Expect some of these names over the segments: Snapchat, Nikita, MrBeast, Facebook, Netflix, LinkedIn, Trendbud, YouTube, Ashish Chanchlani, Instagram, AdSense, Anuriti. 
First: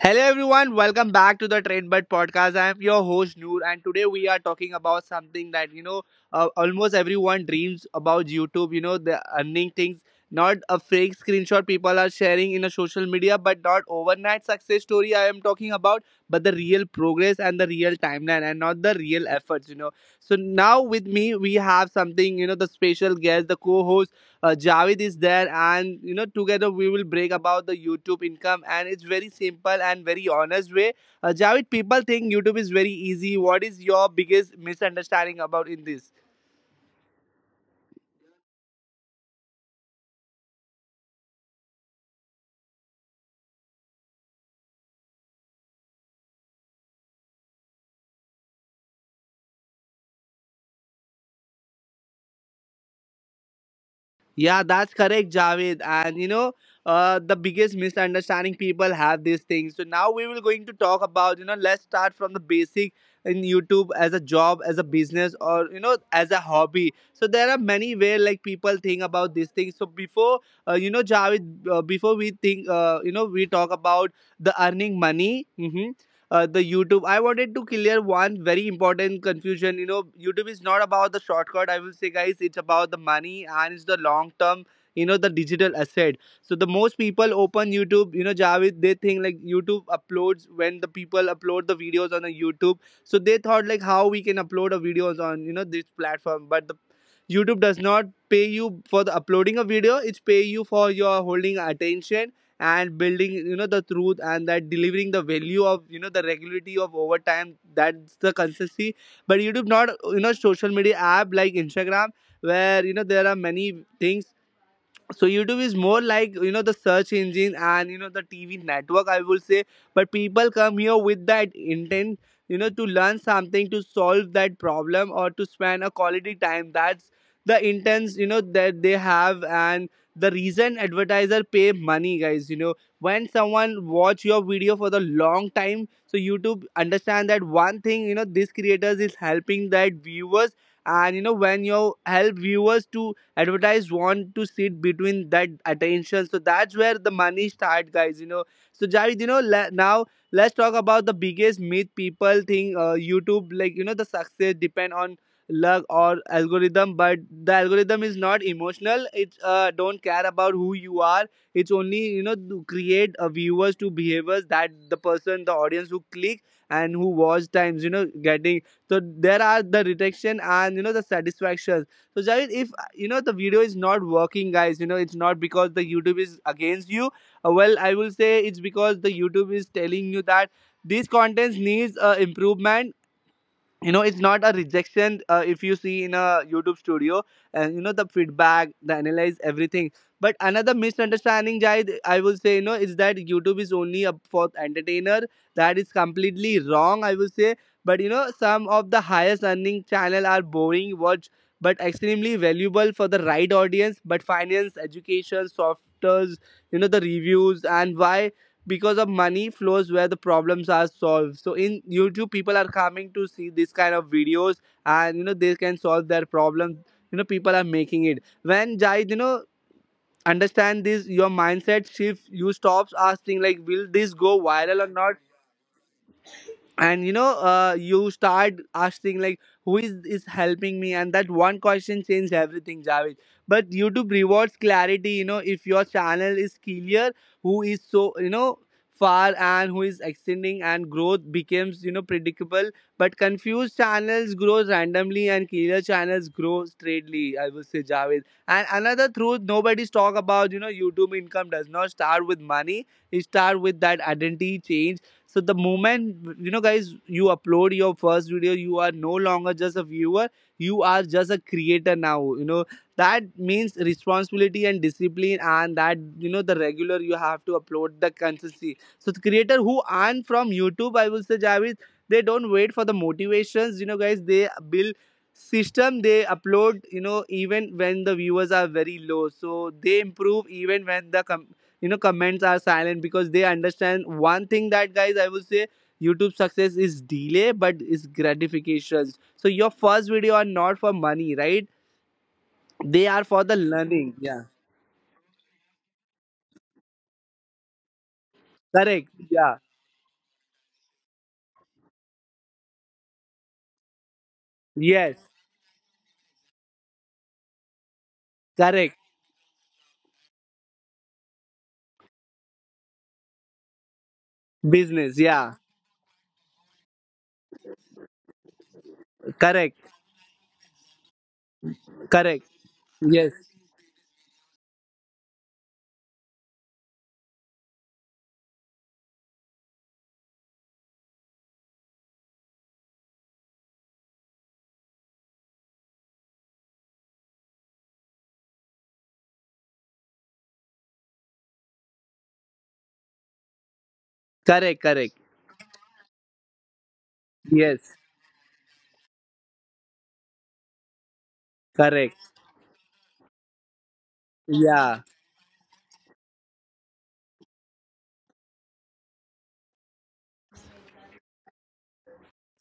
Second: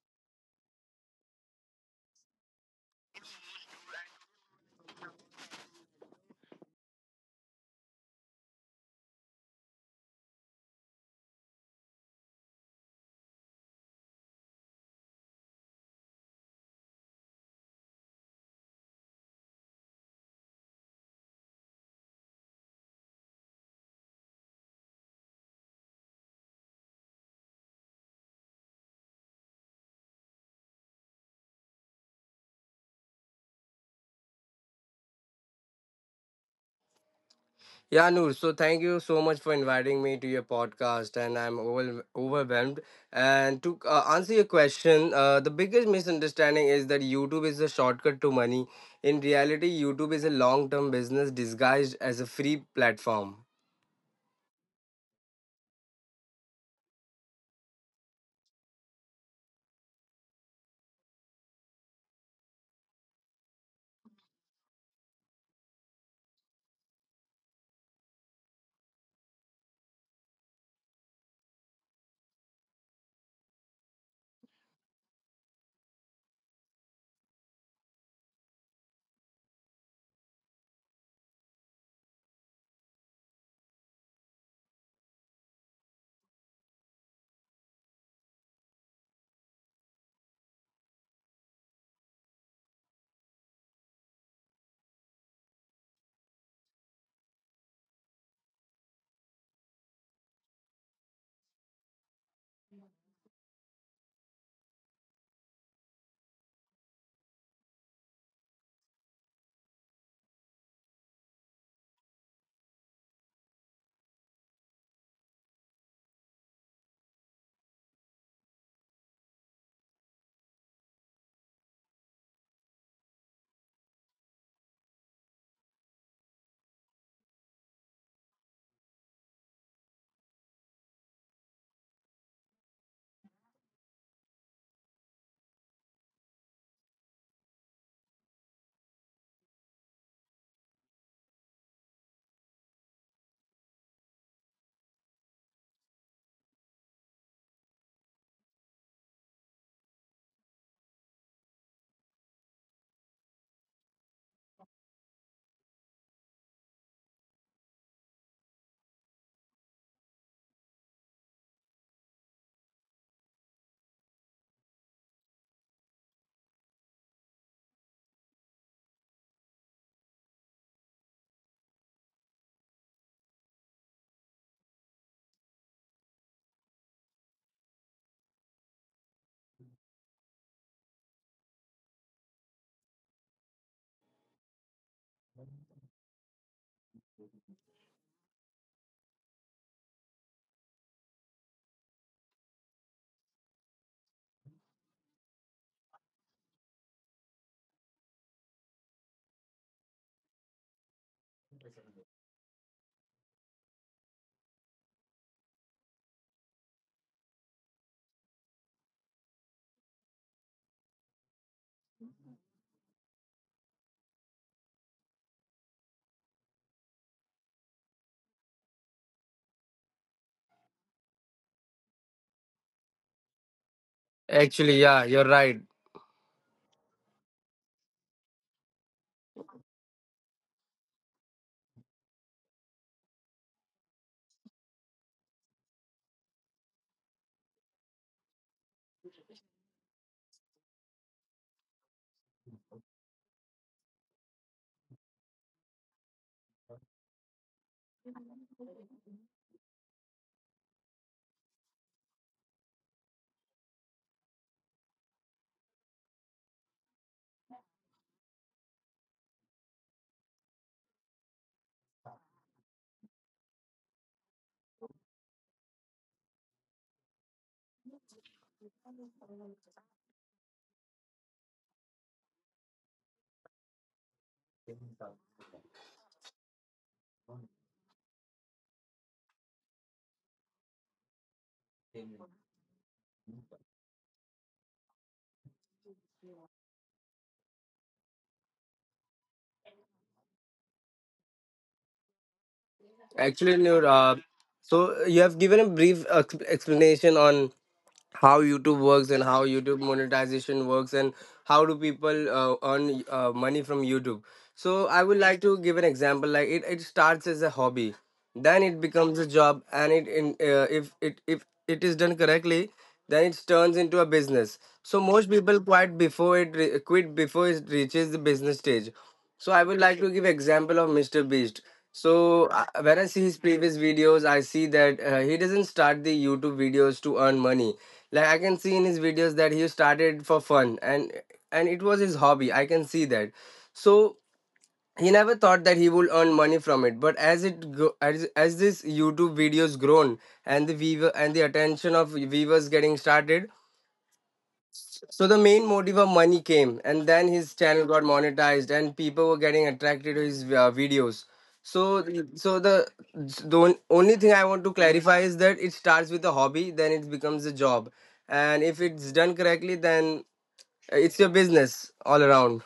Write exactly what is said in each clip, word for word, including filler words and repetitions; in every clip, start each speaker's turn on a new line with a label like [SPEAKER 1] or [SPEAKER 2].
[SPEAKER 1] Hello everyone, welcome back to the Trendbud podcast. I am your host Noor, and today we are talking about something that you know uh, almost everyone dreams about YouTube. You know the earning things, not a fake screenshot people are sharing in a social media, but not overnight success story. I am talking about, but the real progress and the real timeline, and not the real efforts. You know. So now with me we have something you know the special guest, the co-host uh, Javid is there, and you know together we will break about the YouTube income, and it's very simple and very honest way. Uh, Javid, people think YouTube is very easy. What is your biggest misunderstanding about in this?
[SPEAKER 2] Yeah, Noor. So thank you so much for inviting me to your podcast, and I'm over- overwhelmed. And to uh, answer your question, uh, the biggest misunderstanding is that YouTube is a shortcut to money. In reality, YouTube is a long-term business disguised as a free platform.
[SPEAKER 1] Yeah, that's correct, Javed. And you know, uh, the biggest misunderstanding people have these things. So now we will going to talk about you know, let's start from the basic in YouTube as a job, as a business, or you know, as a hobby. So there are many way like people think about these things. So before uh, you know, Javed, uh, before we think, uh, you know, we talk about the earning money. mhm, uh, the YouTube. I wanted to clear one very important confusion. You know, YouTube is not about the shortcut. I will say, guys, it's about the money and it's the long term. You know, the digital asset. So the most people open YouTube. You know, Javid, they think like YouTube uploads when the people upload the videos on the YouTube. So they thought like how we can upload a videos on you know this platform, but the YouTube does not pay you for the uploading a video. It's pay you for your holding attention and building you know the truth and that delivering the value of you know the regularity of over time. That's the consistency, but YouTube not you know social media app like Instagram, where you know there are many things. So YouTube is more like you know the search engine and you know the TV network, I will say. But people come here with that intent, you know, to learn something, to solve that problem, or to spend a quality time. That's the intents you know that they have. And the reason advertiser pay money, guys, you know, when someone watch your video for the long time, so YouTube understand that one thing, you know, these creators is helping that viewers. And you know when you help viewers to advertisers want to sit between that attention, so that's where the money start, guys, you know. So jared you know le- now let's talk about the biggest myth people think uh, YouTube like you know the success depend on luck or algorithm. But the algorithm is not emotional. It uh, don't care about who you are. It's only you know to create a viewers to behaviors, that the person the audience who click and who watch times you know getting. So there are the retention and you know the satisfaction. So Shahid, if you know the video is not working, guys, you know it's not because the YouTube is against you. Uh, well, I will say it's because the YouTube is telling you that these contents needs uh, improvement. You know it's not a rejection. Uh, if you see in a YouTube studio, and you know the feedback, the analyze, everything. But another misunderstanding, Jai, I will say, you know, is that YouTube is only a for entertainer. That is completely wrong, I will say. But you know some of the highest earning channel are boring watch but extremely valuable for the right audience, but finance, education, softwares, you know, the reviews. And why? Because of money flows where the problems are solved. So in YouTube people are coming to see this kind of videos, and you know they can solve their problems. You know, people are making it when Jai you know understand this, your mindset shifts. You stops asking like, will this go
[SPEAKER 2] Actually,
[SPEAKER 1] viral or
[SPEAKER 2] yeah,
[SPEAKER 1] not?
[SPEAKER 2] you're right.
[SPEAKER 1] And you know uh, you start asking like who is is helping me, and that one question changes everything, Javed. But YouTube rewards clarity. You know, if your channel is clear who is so you know far and who is extending, and growth becomes you know predictable. But confused channels grow randomly and clear channels grow straightly, I would say, Javed. And another truth nobody's talk about, you know, YouTube income does not start with money. It start with that identity change. So the moment, you know, guys, you upload your first video, you are no longer just a viewer. You are just a creator now, you know. That means responsibility and discipline, and that you know the regular you have to upload the consistency. So the creator who earn from YouTube, I will say, Javed, they don't wait for the motivations, you know, guys. They build system. They upload you know even when the viewers are very low, so they improve even when the com- you know comments are silent, because they understand one thing, that guys, I would say, YouTube success is delay but it's gratifications. So your first video are not for money, right? They are for
[SPEAKER 2] Actually,
[SPEAKER 1] the
[SPEAKER 2] Noor. Uh,
[SPEAKER 1] learning. Yeah.
[SPEAKER 2] so you have given a brief ex- explanation on how YouTube works
[SPEAKER 1] Correct.
[SPEAKER 2] and how
[SPEAKER 1] Yeah.
[SPEAKER 2] YouTube monetization works and how do people uh, earn uh, money from YouTube. So I would
[SPEAKER 1] Yes.
[SPEAKER 2] like to give an example. Like it, it starts as a hobby, then it
[SPEAKER 1] Correct.
[SPEAKER 2] becomes a job, and it in uh, if it if it is done correctly, then it turns into a business. So
[SPEAKER 1] Business,
[SPEAKER 2] most people
[SPEAKER 1] yeah.
[SPEAKER 2] quit before it re- quit before it reaches the business stage. So I would
[SPEAKER 1] Correct.
[SPEAKER 2] like to give example of mister Beast. So
[SPEAKER 1] Correct.
[SPEAKER 2] uh, when I see his
[SPEAKER 1] Yes.
[SPEAKER 2] previous videos, I see that uh, he doesn't start the YouTube videos to earn money like I can see in his videos that he started for fun and and it was his hobby. I can see that. So he never thought that he would earn money from it, but as it go, as, as this YouTube videos grown and the viewer and the attention of viewers getting started,
[SPEAKER 1] Correct.
[SPEAKER 2] so
[SPEAKER 1] Correct.
[SPEAKER 2] the main motive of money came, and then his channel
[SPEAKER 1] Yes.
[SPEAKER 2] got monetized, and people were getting attracted to his uh, videos. So,
[SPEAKER 1] Correct.
[SPEAKER 2] so the the on- only thing I want to
[SPEAKER 1] Yeah.
[SPEAKER 2] clarify is that it starts with a hobby, then it becomes a job, and if it's done correctly, then it's your business all around.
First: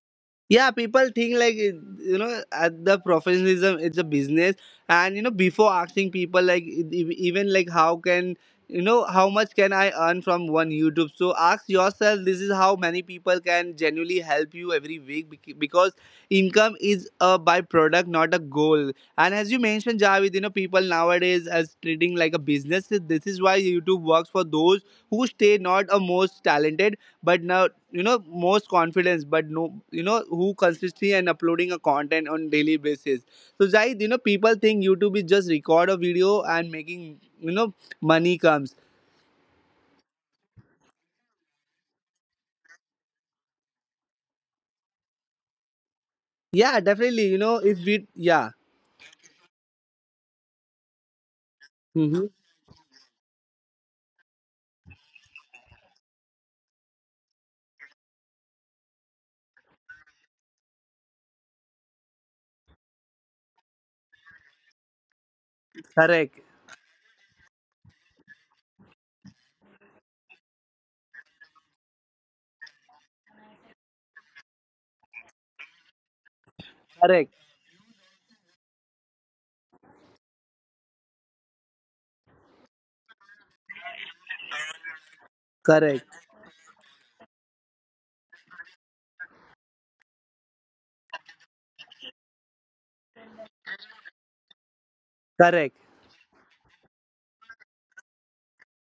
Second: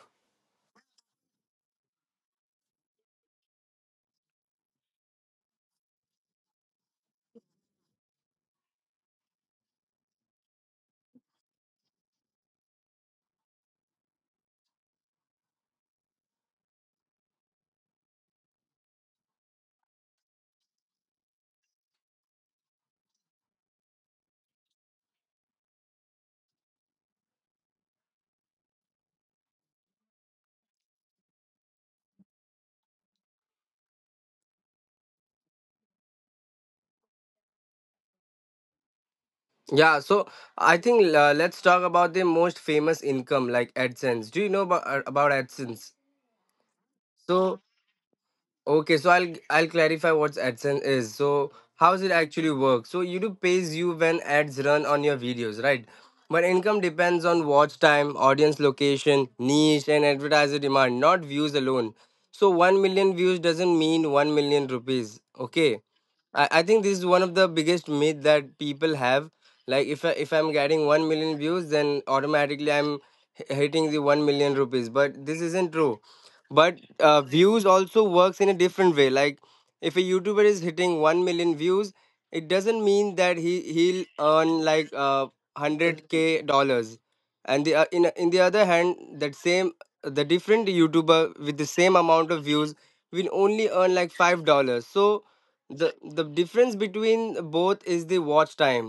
[SPEAKER 1] Yeah, people think like you know at the professionalism it's a business. And you know before asking people like e- e- even like how can you know how much can I earn from one YouTube, so ask yourself this is how many people can genuinely help you every week, bec- because income is a byproduct, not a goal. And as you mentioned, Javid, you know people nowadays as treating like a business. This is why YouTube works for those who stay, not a most talented, but now you know most confidence, but no you know who consistently and uploading a content on daily basis. So Zaid, you know people think YouTube is just record a video and making you know money comes.
[SPEAKER 2] Yeah. So I think uh, let's talk about the most famous income, like AdSense. Do you know about about AdSense?
[SPEAKER 1] Yeah, definitely, you know,
[SPEAKER 2] So.
[SPEAKER 1] if we, yeah.
[SPEAKER 2] Okay, so I'll I'll clarify what AdSense is. So how does it
[SPEAKER 1] Mm-hmm.
[SPEAKER 2] actually work? So YouTube pays you when ads run on your videos, right? But income depends on watch time, audience location, niche, and advertiser demand, not views alone. So one million views doesn't mean one million rupees. Okay.
[SPEAKER 1] Correct.
[SPEAKER 2] I, I think this is one of the biggest myth that people have. Like if I, if I'm getting one million views, then automatically I'm h- hitting the one million rupees. But this isn't true. But uh,
[SPEAKER 1] Correct.
[SPEAKER 2] views also works in a different way. Like if a YouTuber is hitting one million views, it doesn't mean that he he'll earn like uh
[SPEAKER 1] Correct.
[SPEAKER 2] hundred k dollars. And the uh, in in the other hand, that same the different YouTuber with the same amount of views will only earn like five dollars. So
[SPEAKER 1] Correct.
[SPEAKER 2] the the difference between both is the watch time.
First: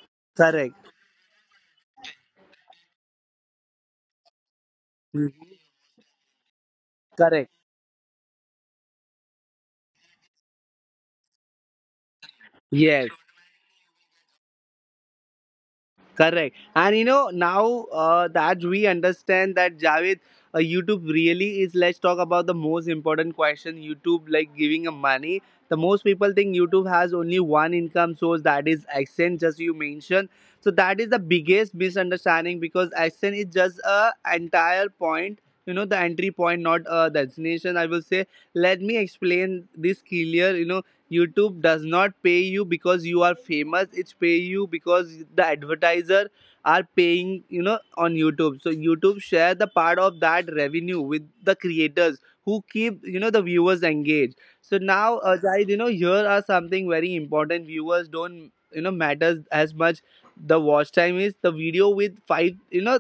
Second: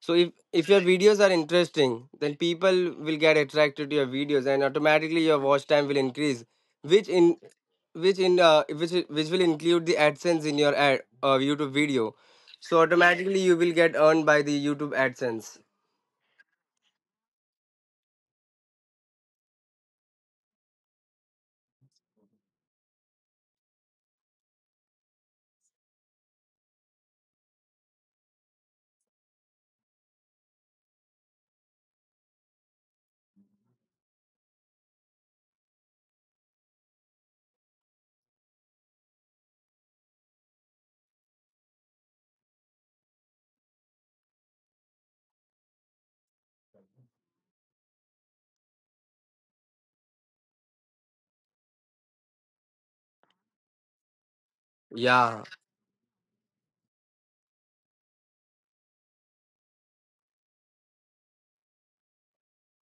[SPEAKER 2] So if if your
[SPEAKER 1] Correct.
[SPEAKER 2] videos are interesting, then people will get attracted to your videos and automatically your
[SPEAKER 1] Mhm.
[SPEAKER 2] watch time will increase, which in
[SPEAKER 1] Correct.
[SPEAKER 2] which in uh, which which will include the AdSense in your ad, uh, YouTube video. So
[SPEAKER 1] Yes.
[SPEAKER 2] automatically you will get earned by the YouTube AdSense.
[SPEAKER 1] Correct. And you know, now uh, that we understand that, Javed, uh, YouTube really is, let's talk about the most important question YouTube, like giving a money. The most people think YouTube has only one income source, that is AdSense, just you mentioned. So that is the biggest misunderstanding because AdSense is just a entire point, you know, the entry point, not a destination. I will say, let me explain this clear, you know, YouTube does not pay you because you are famous. It's pay you because the advertiser are paying, you know, on YouTube. So YouTube share the part of that revenue with the creators who keep, you know, the viewers engaged. So now, uh,
[SPEAKER 2] Yeah.
[SPEAKER 1] guys, you know, here are something very important. Viewers don't, you know, matters as much. The watch time is the video with five, you know,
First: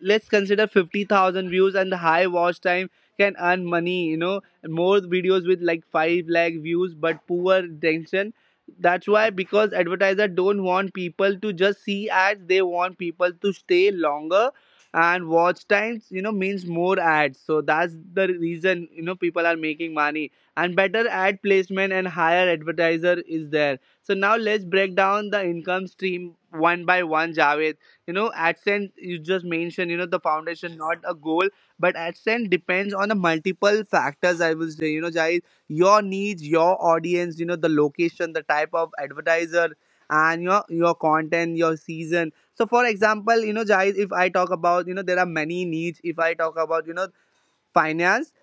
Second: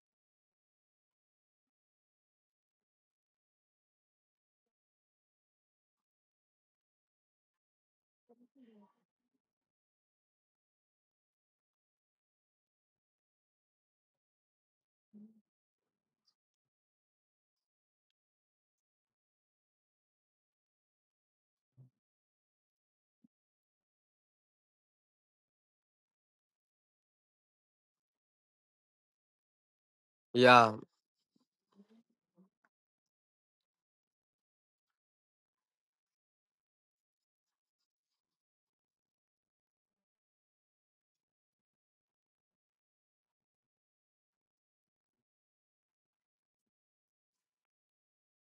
[SPEAKER 1] let's consider fifty thousand views and the high watch time can earn money, you know, more videos with like five lakh views but poor attention. That's why, because advertiser don't want people to just see ads. They want people to stay longer, and watch times you know means more ads. So that's the reason you know people are making money, and better ad placement and higher advertiser is there. So now let's break down the income stream one by one, Javed. You know, AdSense you just mentioned, you know, the
[SPEAKER 2] Yeah.
[SPEAKER 1] foundation, not a goal. But AdSense depends on the multiple factors. I will say, you know, Jai, your needs, your audience, you know, the location, the type of advertiser, and your your content, your season. So, for example, you know, Jai, if I talk about, you know, there are many needs. If I talk about, you know, finance,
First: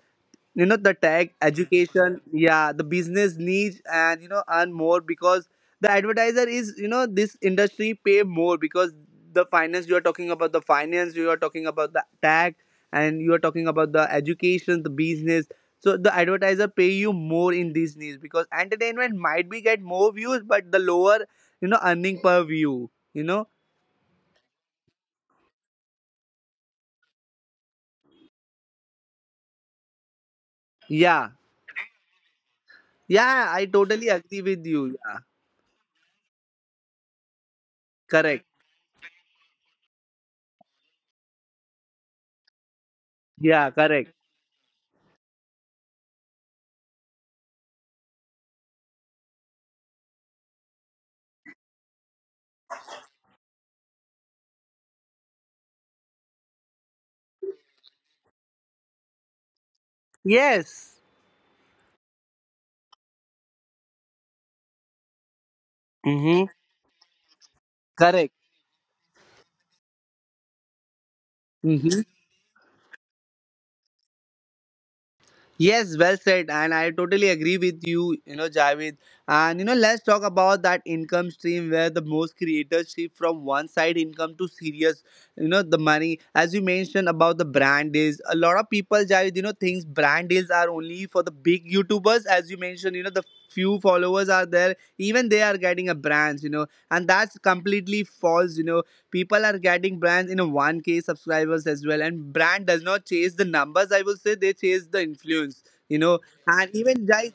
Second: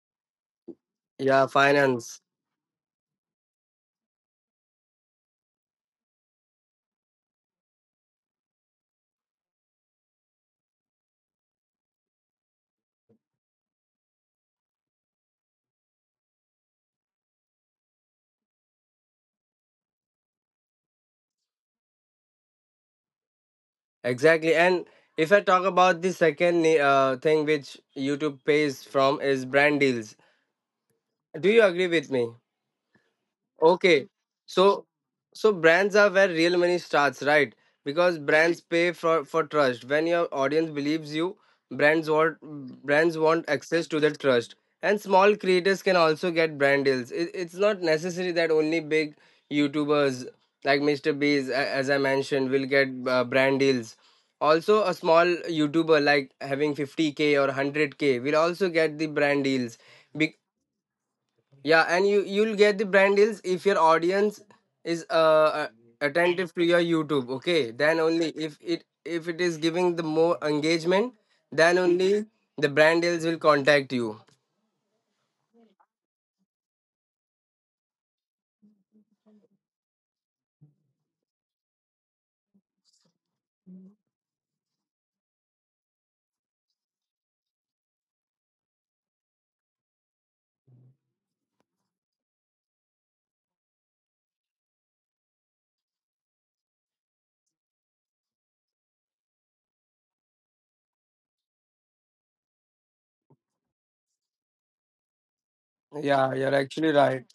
[SPEAKER 1] you know the tag,
[SPEAKER 2] Yeah.
[SPEAKER 1] education,
[SPEAKER 2] Finance.
[SPEAKER 1] yeah, the business needs, and you know earn more, because the advertiser is you know this industry pay more, because the finance you are talking about, the finance you are talking about, the tag, and you are talking about the education, the business. So the advertiser pay you more in these needs, because entertainment might be get more views, but the lower you know earning per view, you know.
[SPEAKER 2] Exactly. And if I talk about the second uh, thing which YouTube pays from is brand deals.
[SPEAKER 1] Yeah.
[SPEAKER 2] Do you agree with me?
[SPEAKER 1] Yeah, I
[SPEAKER 2] Okay.
[SPEAKER 1] totally agree with
[SPEAKER 2] So
[SPEAKER 1] you, yeah.
[SPEAKER 2] so brands are where real money starts, right? Because
[SPEAKER 1] Correct.
[SPEAKER 2] brands pay for for trust. When your audience believes you, brands want brands want
[SPEAKER 1] Yeah.
[SPEAKER 2] access to
[SPEAKER 1] Correct.
[SPEAKER 2] that trust. And small creators can also get brand deals. It, it's not necessary that only big YouTubers like mister Beast, a- as I mentioned, will get uh, brand deals. Also, a small YouTuber like having fifty k or hundred k will also get the brand deals.
[SPEAKER 1] Yes.
[SPEAKER 2] Yeah, and you you'll get the brand deals if your audience is uh uh,
[SPEAKER 1] Mm-hmm.
[SPEAKER 2] attentive to your YouTube. Okay, then only
[SPEAKER 1] Correct.
[SPEAKER 2] if it if it is giving the more engagement, then
[SPEAKER 1] Hmm.
[SPEAKER 2] only the brand deals will contact you.
[SPEAKER 1] Yes, well said, and I totally agree with you, you know, Javed. And you know, let's talk about that income stream where the most creators shift from one side income to serious, you know, the money. As you mentioned about the brand deals, a lot of people, Javed, you know, thinks brand deals are only for the big YouTubers. As you mentioned, you know, the few followers are there, even they are getting a brand, you know, and that's completely false, you know. People are getting brands in one k subscribers as well, and brand does not chase the numbers, I will say. They chase the influence, you know.
[SPEAKER 2] Yeah, you're
[SPEAKER 1] And
[SPEAKER 2] actually
[SPEAKER 1] even
[SPEAKER 2] right.
[SPEAKER 1] guys,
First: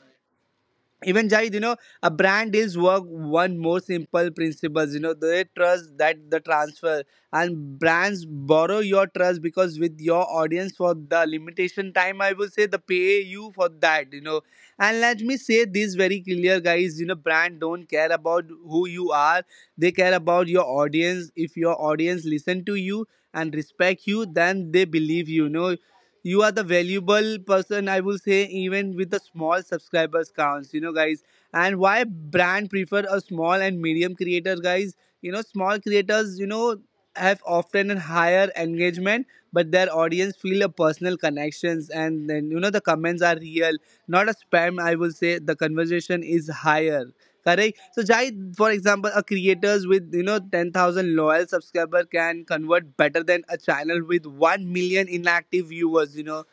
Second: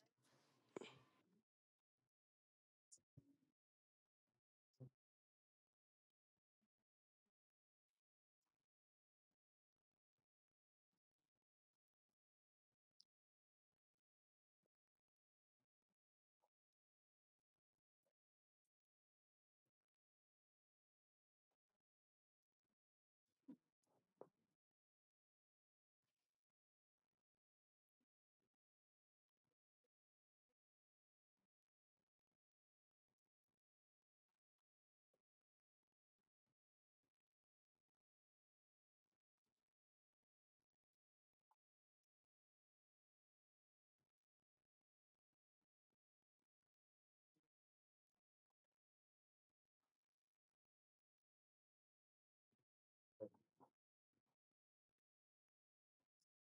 [SPEAKER 1] even Jahid, you know, a brand deals work one more simple principles. You know, they trust that the transfer, and brands borrow your trust because with your audience for the limitation time, I will say the pay you for that. You know, and let me say this very clear, guys. You know, brand don't care about who you are; they care about your audience. If your audience listen to you and respect you, then they believe you. You know, you are the valuable person, I will say, even with the small subscribers counts, you know, guys. And why brand prefer a small and medium creator, guys? You know, small creators, you know, have often a higher engagement, but their audience feel a personal connections, and then, you know, the comments are real, not a spam. I will say the conversation is higher. Correct. So, Jai, for example, a creators with, you know, ten thousand loyal subscriber can convert better than a channel with one million inactive viewers, you know.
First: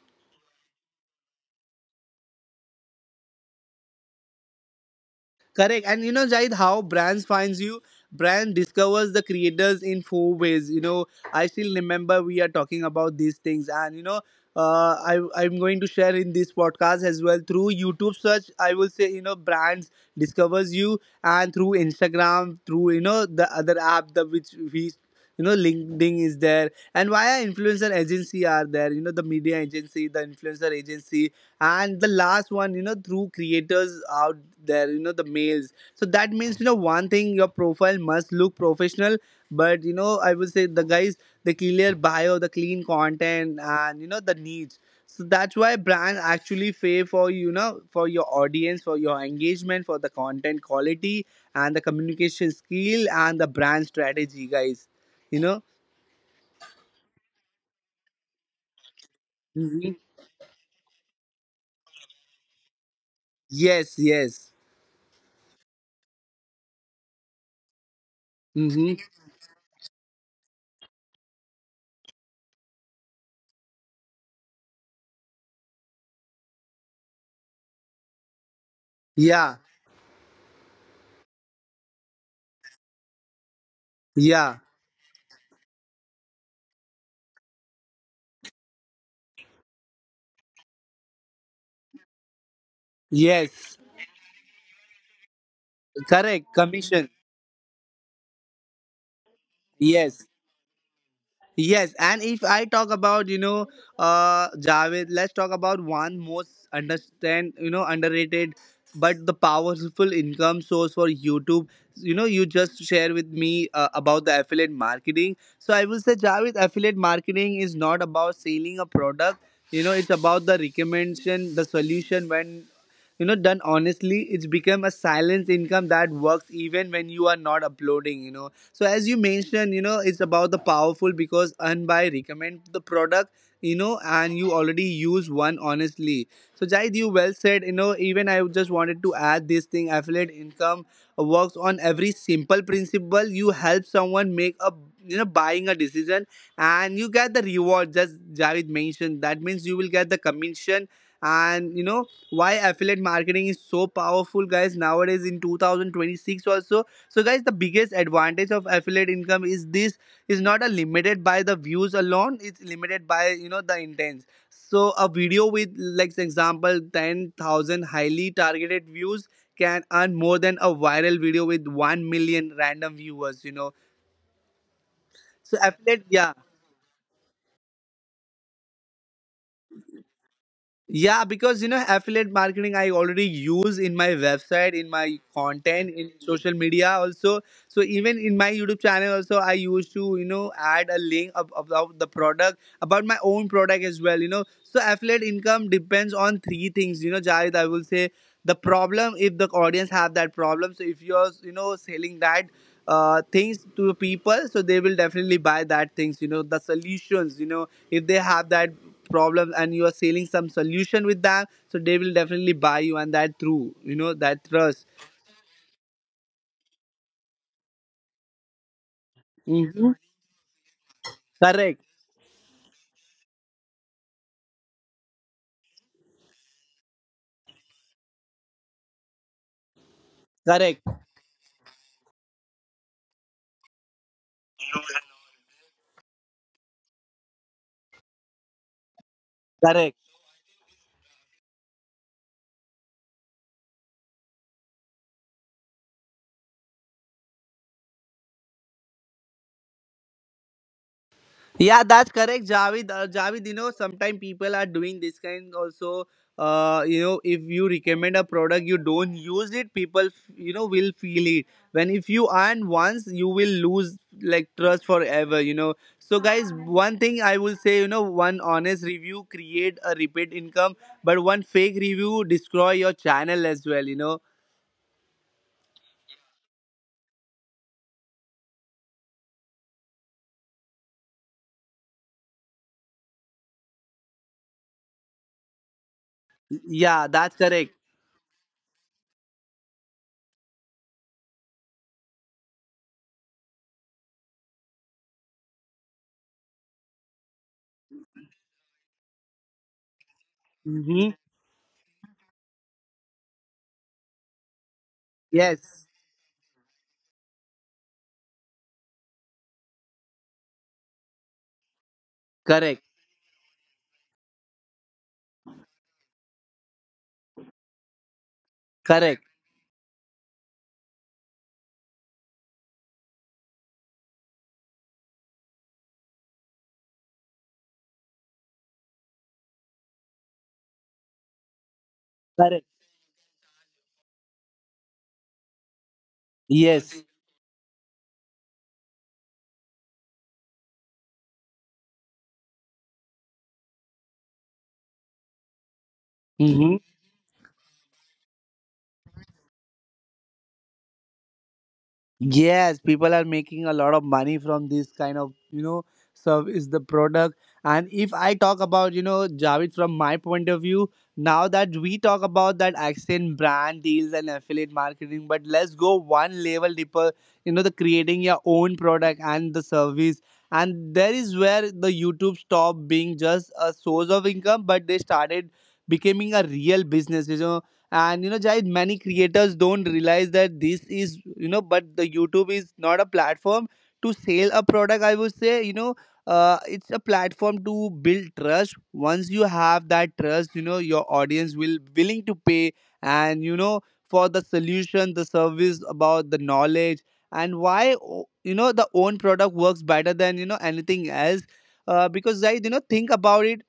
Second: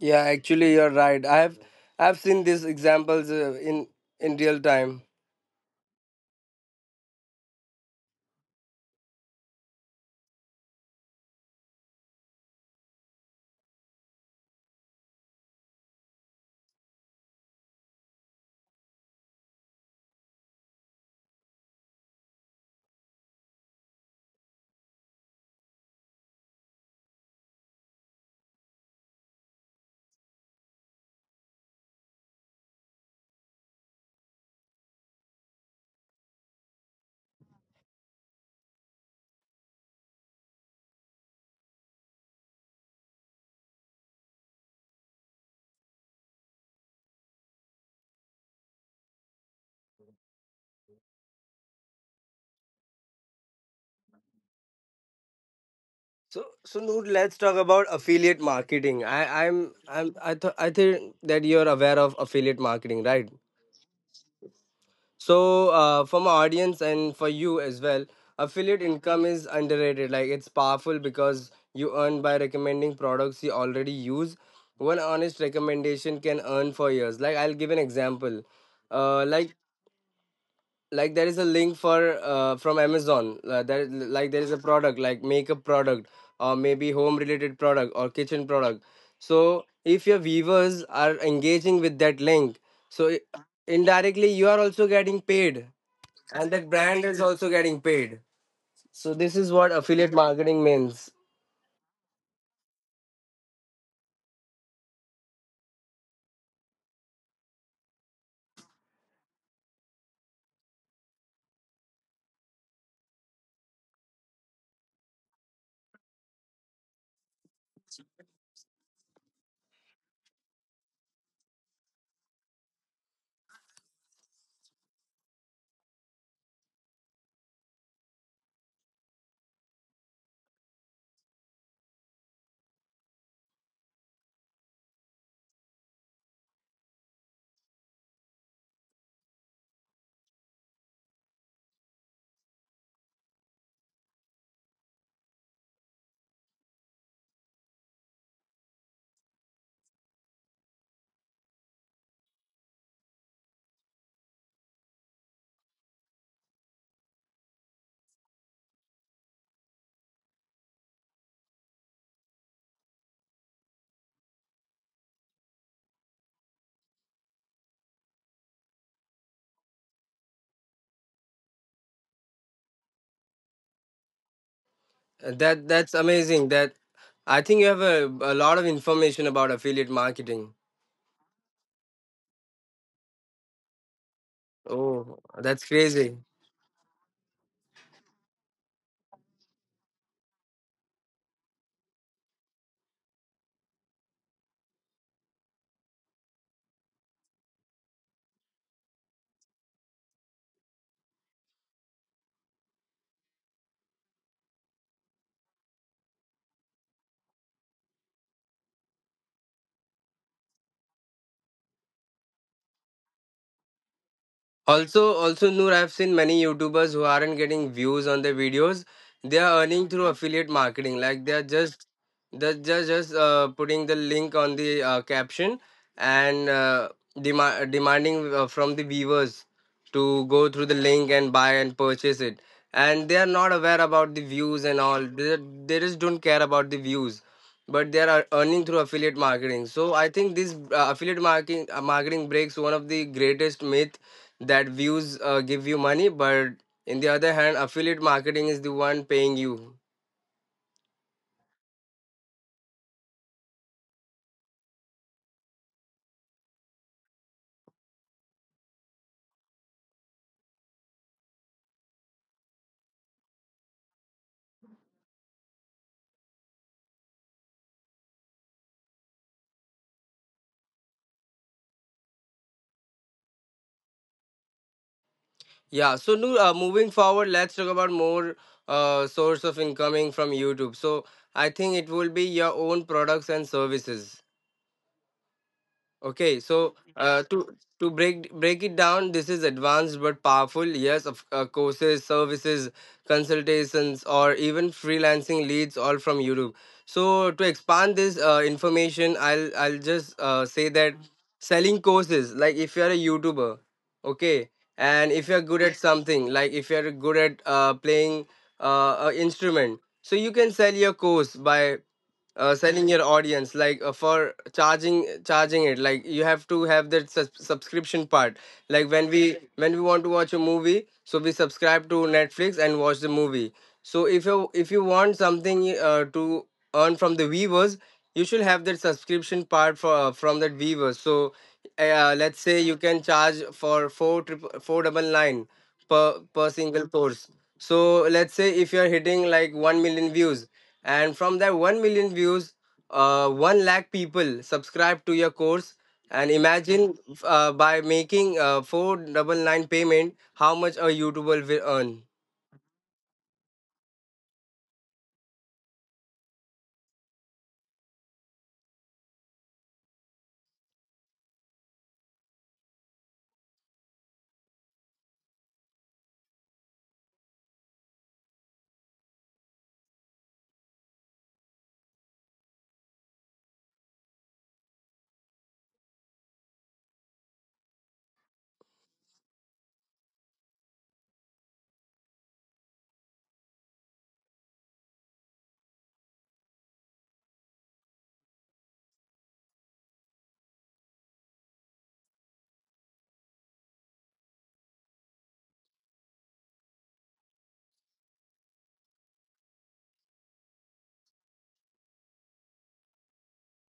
[SPEAKER 2] Yeah, actually you're right. I have I've seen these examples uh, in in real time.
[SPEAKER 1] Correct. And you know, Jahid, how brands finds you? Brand discovers the creators in four ways. You know, I still remember we are talking about these things, and you know, uh, I I'm going to share in this podcast as well through YouTube search. I will say, you know, brands discovers you, and through Instagram, through, you know, the other app, the which we, you know, LinkedIn is there, and via influencer agency are there, you know, the media agency, the influencer agency, and the last one, you know, through creators out there, you know, the males. So that means, you know, one thing, your profile must look professional. But you know, I would say, the guys, the clear bio, the clean content, and you know, the needs. So that's why brand actually pay for, you know, for your audience, for your engagement, for the content quality, and the communication skill, and the brand strategy, guys, you know.
[SPEAKER 2] So so Noor, let's talk about affiliate marketing. I I'm
[SPEAKER 1] Mhm.
[SPEAKER 2] I'm I th- I think that you're aware of affiliate marketing, right?
[SPEAKER 1] Yes, yes.
[SPEAKER 2] So, uh, for my audience and for you as well,
[SPEAKER 1] Hmm.
[SPEAKER 2] affiliate income is underrated. Like it's powerful because you earn by recommending products you already use. One honest recommendation can earn for years. Like I'll give an example. Uh, like
[SPEAKER 1] Yeah,
[SPEAKER 2] like there is a link for uh, from Amazon. Uh, there like there is a
[SPEAKER 1] yeah.
[SPEAKER 2] product like makeup product, or maybe home related product or kitchen product. So if your viewers are engaging with that link, so i-
[SPEAKER 1] Yes.
[SPEAKER 2] indirectly you are also getting paid,
[SPEAKER 1] Correct,
[SPEAKER 2] and that brand
[SPEAKER 1] commission.
[SPEAKER 2] is also getting paid. So this is what affiliate
[SPEAKER 1] Yes,
[SPEAKER 2] marketing means.
[SPEAKER 1] yes. And if I talk about, you know, uh, Javed, let's talk about one most understand, you know, underrated but the powerful income source for YouTube. You know, you just share with me uh, about the affiliate marketing. So I will say, Javed, affiliate marketing is not about selling a product. You know, it's about the recommendation, the solution. When, you know, done honestly, it's become a silent income that works even when you are not uploading, you know. So as you mentioned, you know, it's about the powerful because earn by recommend the product, you know, and you already use one honestly. So, Jaid, you well said, you know. Even I just wanted to add this thing, affiliate income works on every simple principle. You help someone make a, you know, buying a decision, and you get the reward, just Javid mentioned. That means you will get the commission. And you know, why affiliate marketing is so powerful, guys, nowadays in two thousand twenty-six also? So guys, the biggest advantage of affiliate income is this is not a limited by the views alone, it's limited by, you know, the intent. So a video with like, for example, ten thousand highly targeted views can earn more than a viral video with one million random viewers, you know. So
[SPEAKER 2] That that's
[SPEAKER 1] affiliate, yeah.
[SPEAKER 2] amazing that I think you have a, a lot of information about affiliate marketing.
[SPEAKER 1] Yeah, because you know, affiliate marketing I already use in my website, in
[SPEAKER 2] Oh,
[SPEAKER 1] my
[SPEAKER 2] that's
[SPEAKER 1] content, in
[SPEAKER 2] crazy.
[SPEAKER 1] social media also. So even in my YouTube channel also, I used to, you know, add a link ab- about the product, about my own product as well. You know, so affiliate income depends on three things. You know, Jared, I will say, the problem, if the audience have that problem. So if you're, you know, selling that uh, things to the people, so they will definitely buy that things, you know, the solutions. You know, if they have that problem and you are selling some solution with them, so they will definitely buy you, and that through, you know, that trust.
[SPEAKER 2] Also, also Noor, I've seen many YouTubers who aren't getting views on their videos. They are earning
[SPEAKER 1] Hmm.
[SPEAKER 2] through affiliate marketing. Like they are
[SPEAKER 1] Correct.
[SPEAKER 2] just they're just just uh, putting the link on the uh, caption and uh, dema- demanding uh, from the viewers to go through the
[SPEAKER 1] Correct.
[SPEAKER 2] link and buy and purchase it. And they are not aware about the views and all. They, they just don't care about the views, but they are earning through affiliate marketing. So
[SPEAKER 1] Correct.
[SPEAKER 2] I think this uh, affiliate marketing uh, marketing breaks one of the greatest myth that views uh, give you money, but in the other hand affiliate marketing is the one paying you.
[SPEAKER 1] Yeah, that's correct, Javid. Uh, Javid, you know, sometimes people are doing this kind also. Uh, you know, if you recommend a product, you don't use it, people, you know, will feel it. When if you earn once, you will lose like trust forever, you know. So, guys, one thing I will say, you know, one honest review create a repeat income, but one fake review destroy your channel as well, you know.
[SPEAKER 2] Yeah, so Noor, uh, moving forward, let's talk about more uh, source of incoming from YouTube. So I think it will be your own products and services. Okay, so
[SPEAKER 1] Yeah,
[SPEAKER 2] uh,
[SPEAKER 1] that's
[SPEAKER 2] to
[SPEAKER 1] correct.
[SPEAKER 2] to break break it down, this is advanced but powerful. Yes, of uh, courses, services, consultations, or even freelancing leads, all from YouTube. So to expand this uh, information, I'll I'll just uh, say that
[SPEAKER 1] Mm-hmm.
[SPEAKER 2] selling courses, like if you're a YouTuber, okay, and if you're good at
[SPEAKER 1] Yes,
[SPEAKER 2] something, like if you're good at uh, playing uh, an instrument, so you can sell your course by uh,
[SPEAKER 1] correct,
[SPEAKER 2] selling your audience like uh, for charging charging it. Like you have to have that sus- subscription part, like when
[SPEAKER 1] correct,
[SPEAKER 2] we when we want to watch a movie, so we subscribe to Netflix and watch the movie. So if you if you want something uh, to earn from the viewers, you should have that subscription part for from that viewers. So uh, let's say
[SPEAKER 1] correct.
[SPEAKER 2] you can charge for four triple four double nine per per single
[SPEAKER 1] Yes.
[SPEAKER 2] post. So let's say if you're hitting like one million views, and from that one million views uh, one lakh people subscribe to your course. And
[SPEAKER 1] Mm-hmm.
[SPEAKER 2] imagine uh, by making uh, four ninety-nine payment how much a YouTuber will earn.
[SPEAKER 1] Yes, people are making a lot of money from this kind of, you know, service, the product. And if I talk about, you know, Javed, from my point of view, now that we talk about that accent brand deals and affiliate marketing, but let's go one level deeper, you know, the creating your own product and the service. And there is where the YouTube stopped being just a source of income, but they started becoming a real business. You know, and you know, Jai, many creators don't realize that this is, you know, but the YouTube is not a platform to sell a product, I would say, you know. Uh, it's a platform to build trust. Once you have that trust, you know, your audience will willing to pay, and you know, for the solution, the service, about the knowledge. And why o- you know, the own product works better than, you know, anything else. Uh, because right, you know, think about it.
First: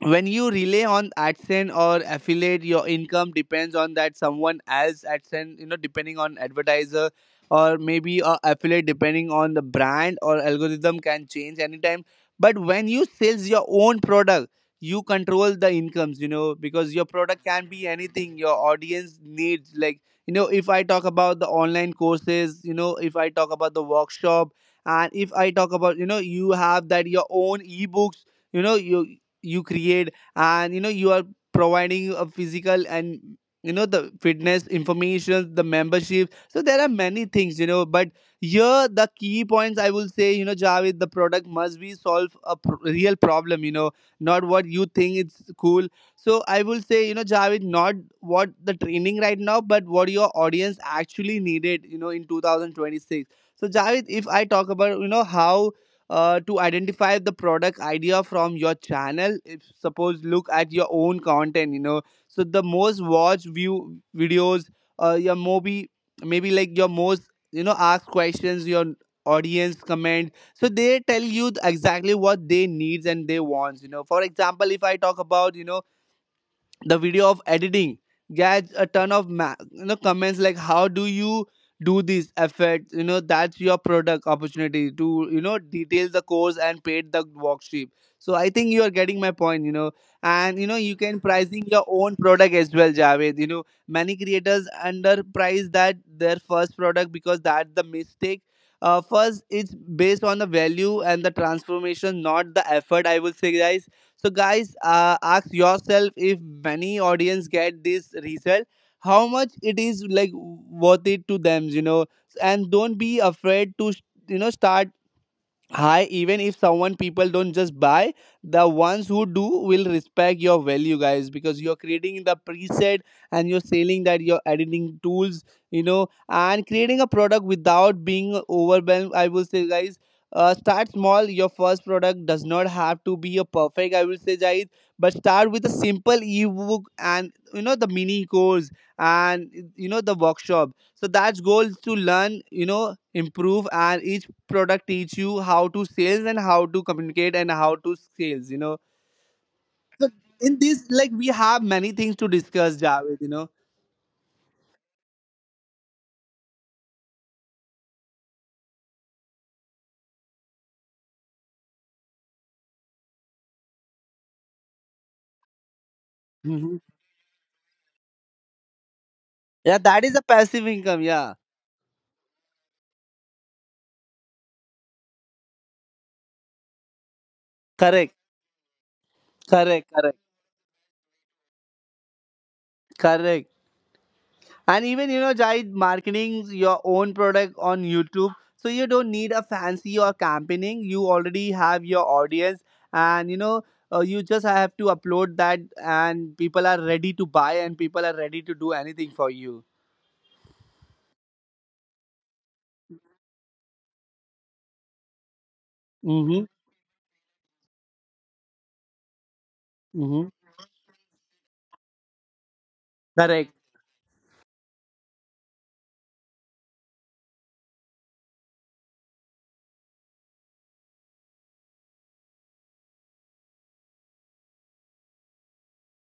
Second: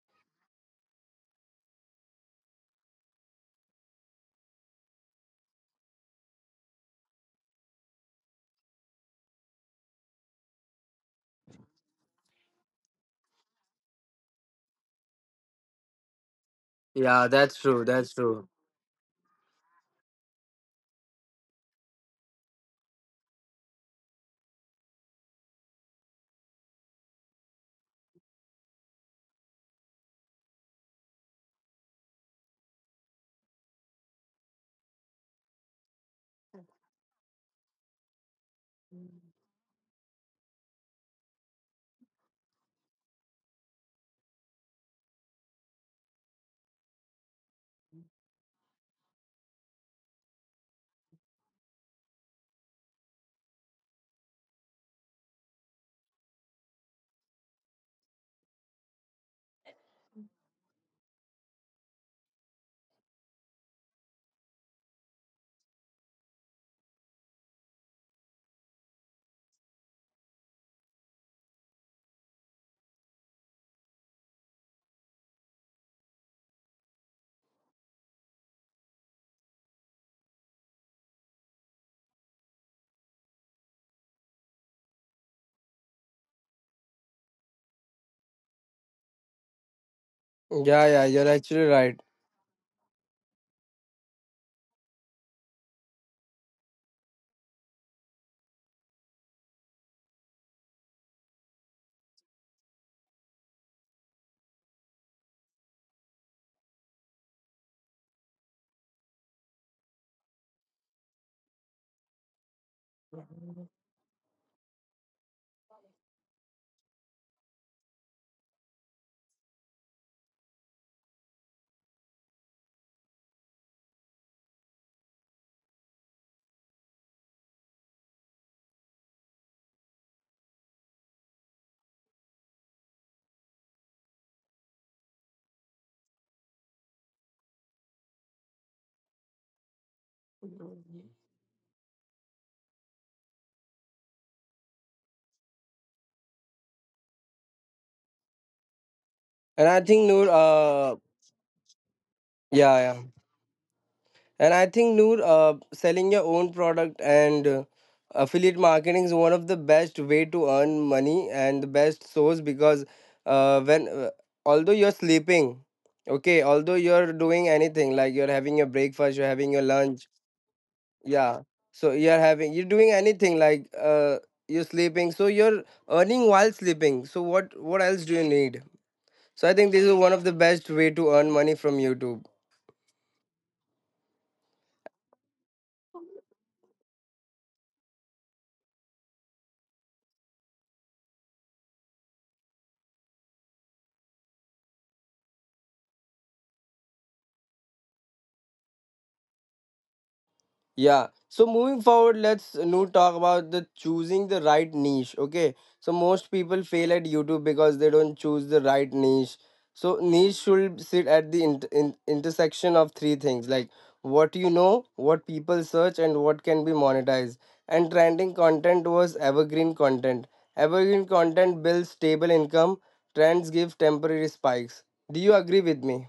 [SPEAKER 1] When you rely on AdSense or affiliate, your income depends on that someone else AdSense, you know, depending on advertiser, or maybe a affiliate depending on the brand, or algorithm can change anytime. But when you sells your own product, you control the incomes, you know, because your
[SPEAKER 2] Yeah,
[SPEAKER 1] product
[SPEAKER 2] that's
[SPEAKER 1] can
[SPEAKER 2] true.
[SPEAKER 1] be
[SPEAKER 2] That's
[SPEAKER 1] anything
[SPEAKER 2] true.
[SPEAKER 1] your audience needs. Like, you know, if I talk about the online courses, you know, if I talk about the workshop, and if I talk about, you know, you have that your own ebooks, you know, you you create, and you know, you are providing a physical, and you know, the fitness information, the membership, so there are many things, you know. But here the key points, I will say, you know, Javed, the product must be solve a pr- real problem, you know, not what you think it's cool. So I will say, you know, Javed, not what the training right now, but what your audience actually needed, you know, in two thousand twenty-six. So, Javed, if I talk about, you know, how uh, to identify the product idea from your channel, if suppose look at your own content, you know, so the most watched view videos, uh, your maybe, maybe like, your most, you know, ask questions, your audience comment, so they tell you th- exactly what they needs and they wants, you know. For example, if I talk about, you know, the video of editing gets a ton of ma- you know, comments like, how do you do this effort, you know? That's your product opportunity to, you know, detail the course and paid the worksheet. So I think you are getting my point, you know.
[SPEAKER 2] Yeah,
[SPEAKER 1] And you
[SPEAKER 2] yeah,
[SPEAKER 1] know,
[SPEAKER 2] you're
[SPEAKER 1] you can
[SPEAKER 2] actually right.
[SPEAKER 1] pricing your own product as well, Javed. You know, many creators underprice that their first product, because that's the mistake. Uh, first, it's based on the value and the transformation, not the effort, I will say, guys. So guys, uh, ask yourself, if many audience get this result, how much it is like worth it to them, you know? And don't be afraid to, you know, start high. Even if someone people don't just buy, the ones who do will respect your value, guys, because you're creating the preset and you're selling that you're editing tools, you know. And creating a product without being overwhelmed, I will say, guys, uh, start small. Your first product does not have to be a perfect, I will say, guys, but start with a simple ebook, and you know, the mini course, and you know, the workshop. So that's goal is to learn, you know, improve, and each product teach you how to sales and how to communicate and how to sales, you know.
[SPEAKER 2] And I
[SPEAKER 1] So
[SPEAKER 2] think Noor,
[SPEAKER 1] in this,
[SPEAKER 2] uh,
[SPEAKER 1] like, we have many things to discuss,
[SPEAKER 2] yeah, yeah.
[SPEAKER 1] Javed, you know.
[SPEAKER 2] And I think Noor, uh, selling your own product and uh, affiliate marketing is one of the best way to earn money and the best source because uh, when uh, although you're sleeping, okay, although
[SPEAKER 1] Mhm.
[SPEAKER 2] you're doing anything like you're having your breakfast, you're having your
[SPEAKER 1] Yeah, that
[SPEAKER 2] lunch,
[SPEAKER 1] is a passive income, yeah.
[SPEAKER 2] yeah. So you're having you're doing anything like uh, you're sleeping, so you're earning while sleeping. So what what else
[SPEAKER 1] Correct,
[SPEAKER 2] do you need? So I think this
[SPEAKER 1] correct,
[SPEAKER 2] is one
[SPEAKER 1] correct.
[SPEAKER 2] of the best way to earn money from YouTube.
[SPEAKER 1] Correct. And even you know, Jai, marketing your own product on YouTube, so you don't need a fancy or campaigning. You already have your audience, and you know, uh, you just have to upload that, and people are ready to buy, and people are ready to do anything for you.
[SPEAKER 2] Yeah. So moving forward, let's now talk about the choosing the right niche. Okay. So most
[SPEAKER 1] Mm-hmm.
[SPEAKER 2] people fail at YouTube because they don't choose the right niche. So
[SPEAKER 1] Mm-hmm.
[SPEAKER 2] niche should sit at the in in- intersection of three things
[SPEAKER 1] Correct.
[SPEAKER 2] like what you know, what people search, and what can be monetized. And trending content was evergreen content. Evergreen content builds stable income. Trends give temporary spikes. Do you agree with me?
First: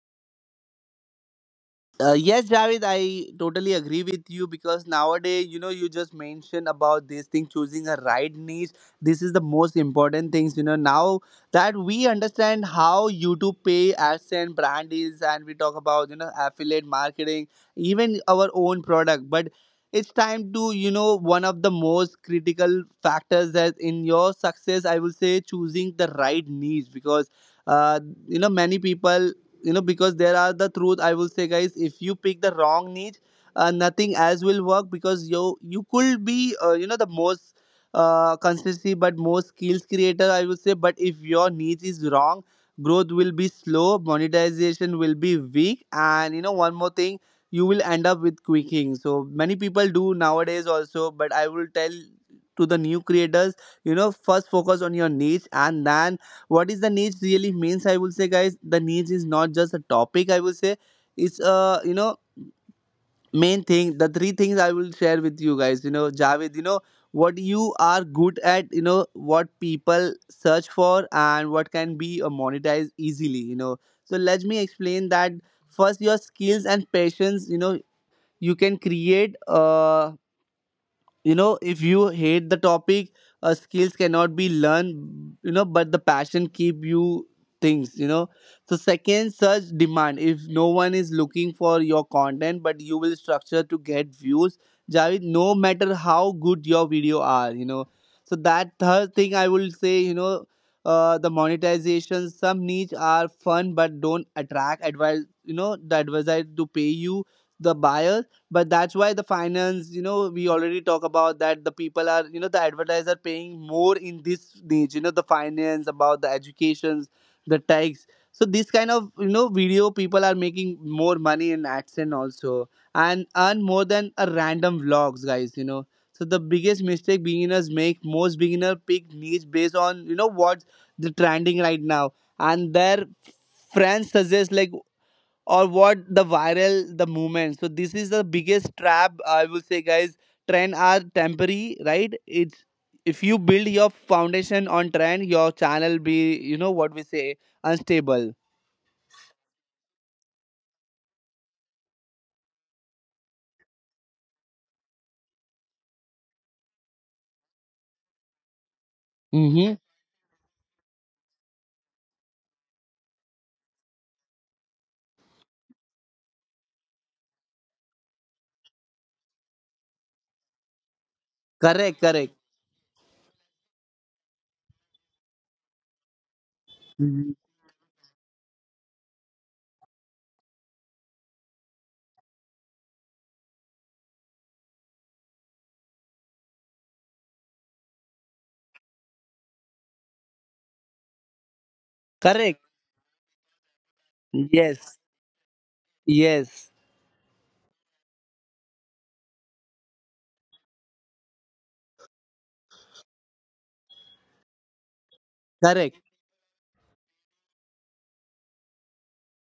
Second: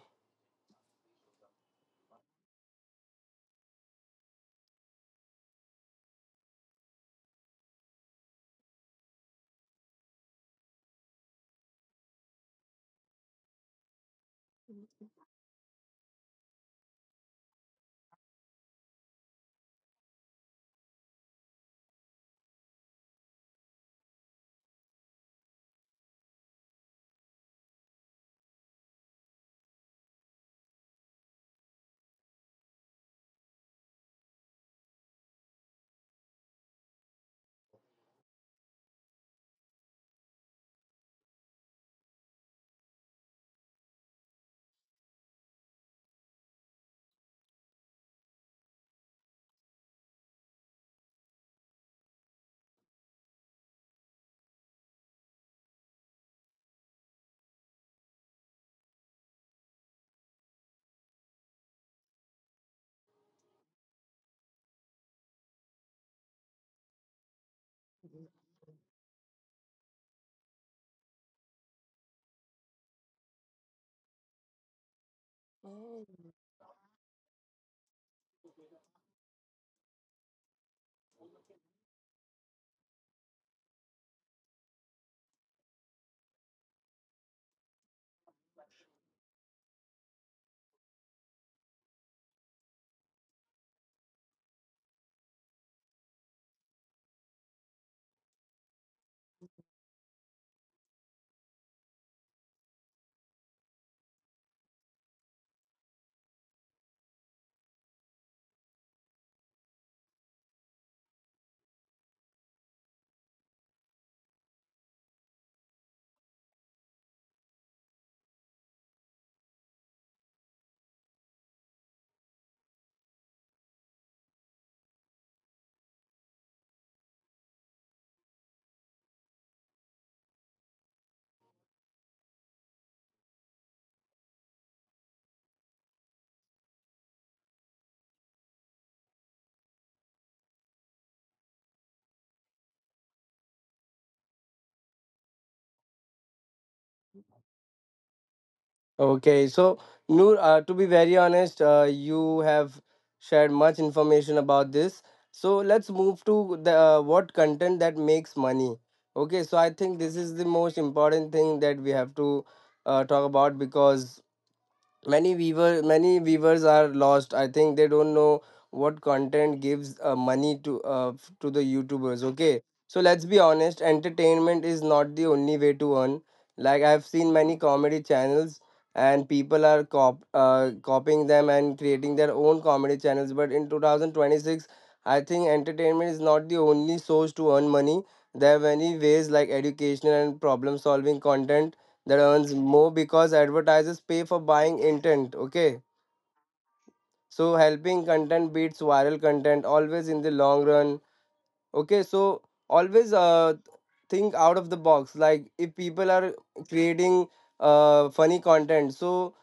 [SPEAKER 1] Uh, yes, Javed, I totally agree with you, because nowadays, you know, you just mentioned about this thing, choosing a right niche. This is the most important things, you know. Now that we understand how YouTube pay, AdSense, brand is, and we talk about you know affiliate marketing, even our own product. But it's time to you know one of the most critical factors that in your success, I will say, choosing the right niche because uh, you know many people you know because there are the truth I will say, guys, if you pick the wrong niche, uh, nothing else will work because you you could be uh, you know the most uh, consistency but most skills creator I will say. But if your niche is wrong, growth will be slow, monetization will be weak, and you know one more thing, you will end up with quicking. So many people do nowadays also, but I will tell to the new creators, you know, first focus on your niche. And then what is the niche really means? I will say, guys, the niche is not just a topic, I will say. It's a, you know, main thing. The three things I will share with you guys, you know, Javed, you know, what you are good at, you know, what people search for, and what can be uh, monetized easily, you know. So let me explain that. First, your skills and passions, you know, you can create uh you know, if you hate the topic, uh, skills cannot be learned, you know, but the passion keep you things, you know. So second, search demand. If no one is looking for your content, but you will structure to get views, Javid, no matter how good your video are, you know. So that third thing I will say, you know, uh, the monetization. Some niche are fun but don't attract advice, you know, the advisor to pay you, the buyer. But that's why the finance, you know, we already talk about that. The people are, you know, the advertiser paying more in this niche, you know, the finance about the educations, the tax. So this kind of, you know, video people are making more money in AdSense also, and earn more than a random vlogs, guys, you know. So the biggest mistake beginners make, most beginner pick niche based on, you know, what's the trending right now, and their friends suggest, like, or what the viral the movement. So this is the biggest trap I will say, guys. Trend are temporary, right? It's if you build your foundation on trend, your channel be, you know what we say, unstable.
[SPEAKER 2] Okay, so Noor, uh, to be very honest, uh, you have shared much information about this. So let's move to the uh, what content that makes money. Okay, so I
[SPEAKER 1] Mm-hmm.
[SPEAKER 2] think this is the most important thing that we have to uh, talk about because many weaver many weavers are lost. I think they don't know what content gives uh, money to uh, f- to the
[SPEAKER 1] Correct,
[SPEAKER 2] YouTubers.
[SPEAKER 1] correct.
[SPEAKER 2] Okay, so let's be honest, entertainment is not the only way to earn. Like, I've seen
[SPEAKER 1] Mhm.
[SPEAKER 2] many comedy channels and people are cop uh, copying them and creating their own comedy channels, but in two thousand twenty-six I think entertainment is not the only source to earn money. There are many ways, like educational and problem solving content that earns
[SPEAKER 1] Correct,
[SPEAKER 2] more because advertisers pay for buying
[SPEAKER 1] yes,
[SPEAKER 2] intent. Okay,
[SPEAKER 1] yes.
[SPEAKER 2] so helping content beats viral content always in the long run. Okay, so always uh think out of the box. Like, if
[SPEAKER 1] Correct,
[SPEAKER 2] people are creating uh funny content, so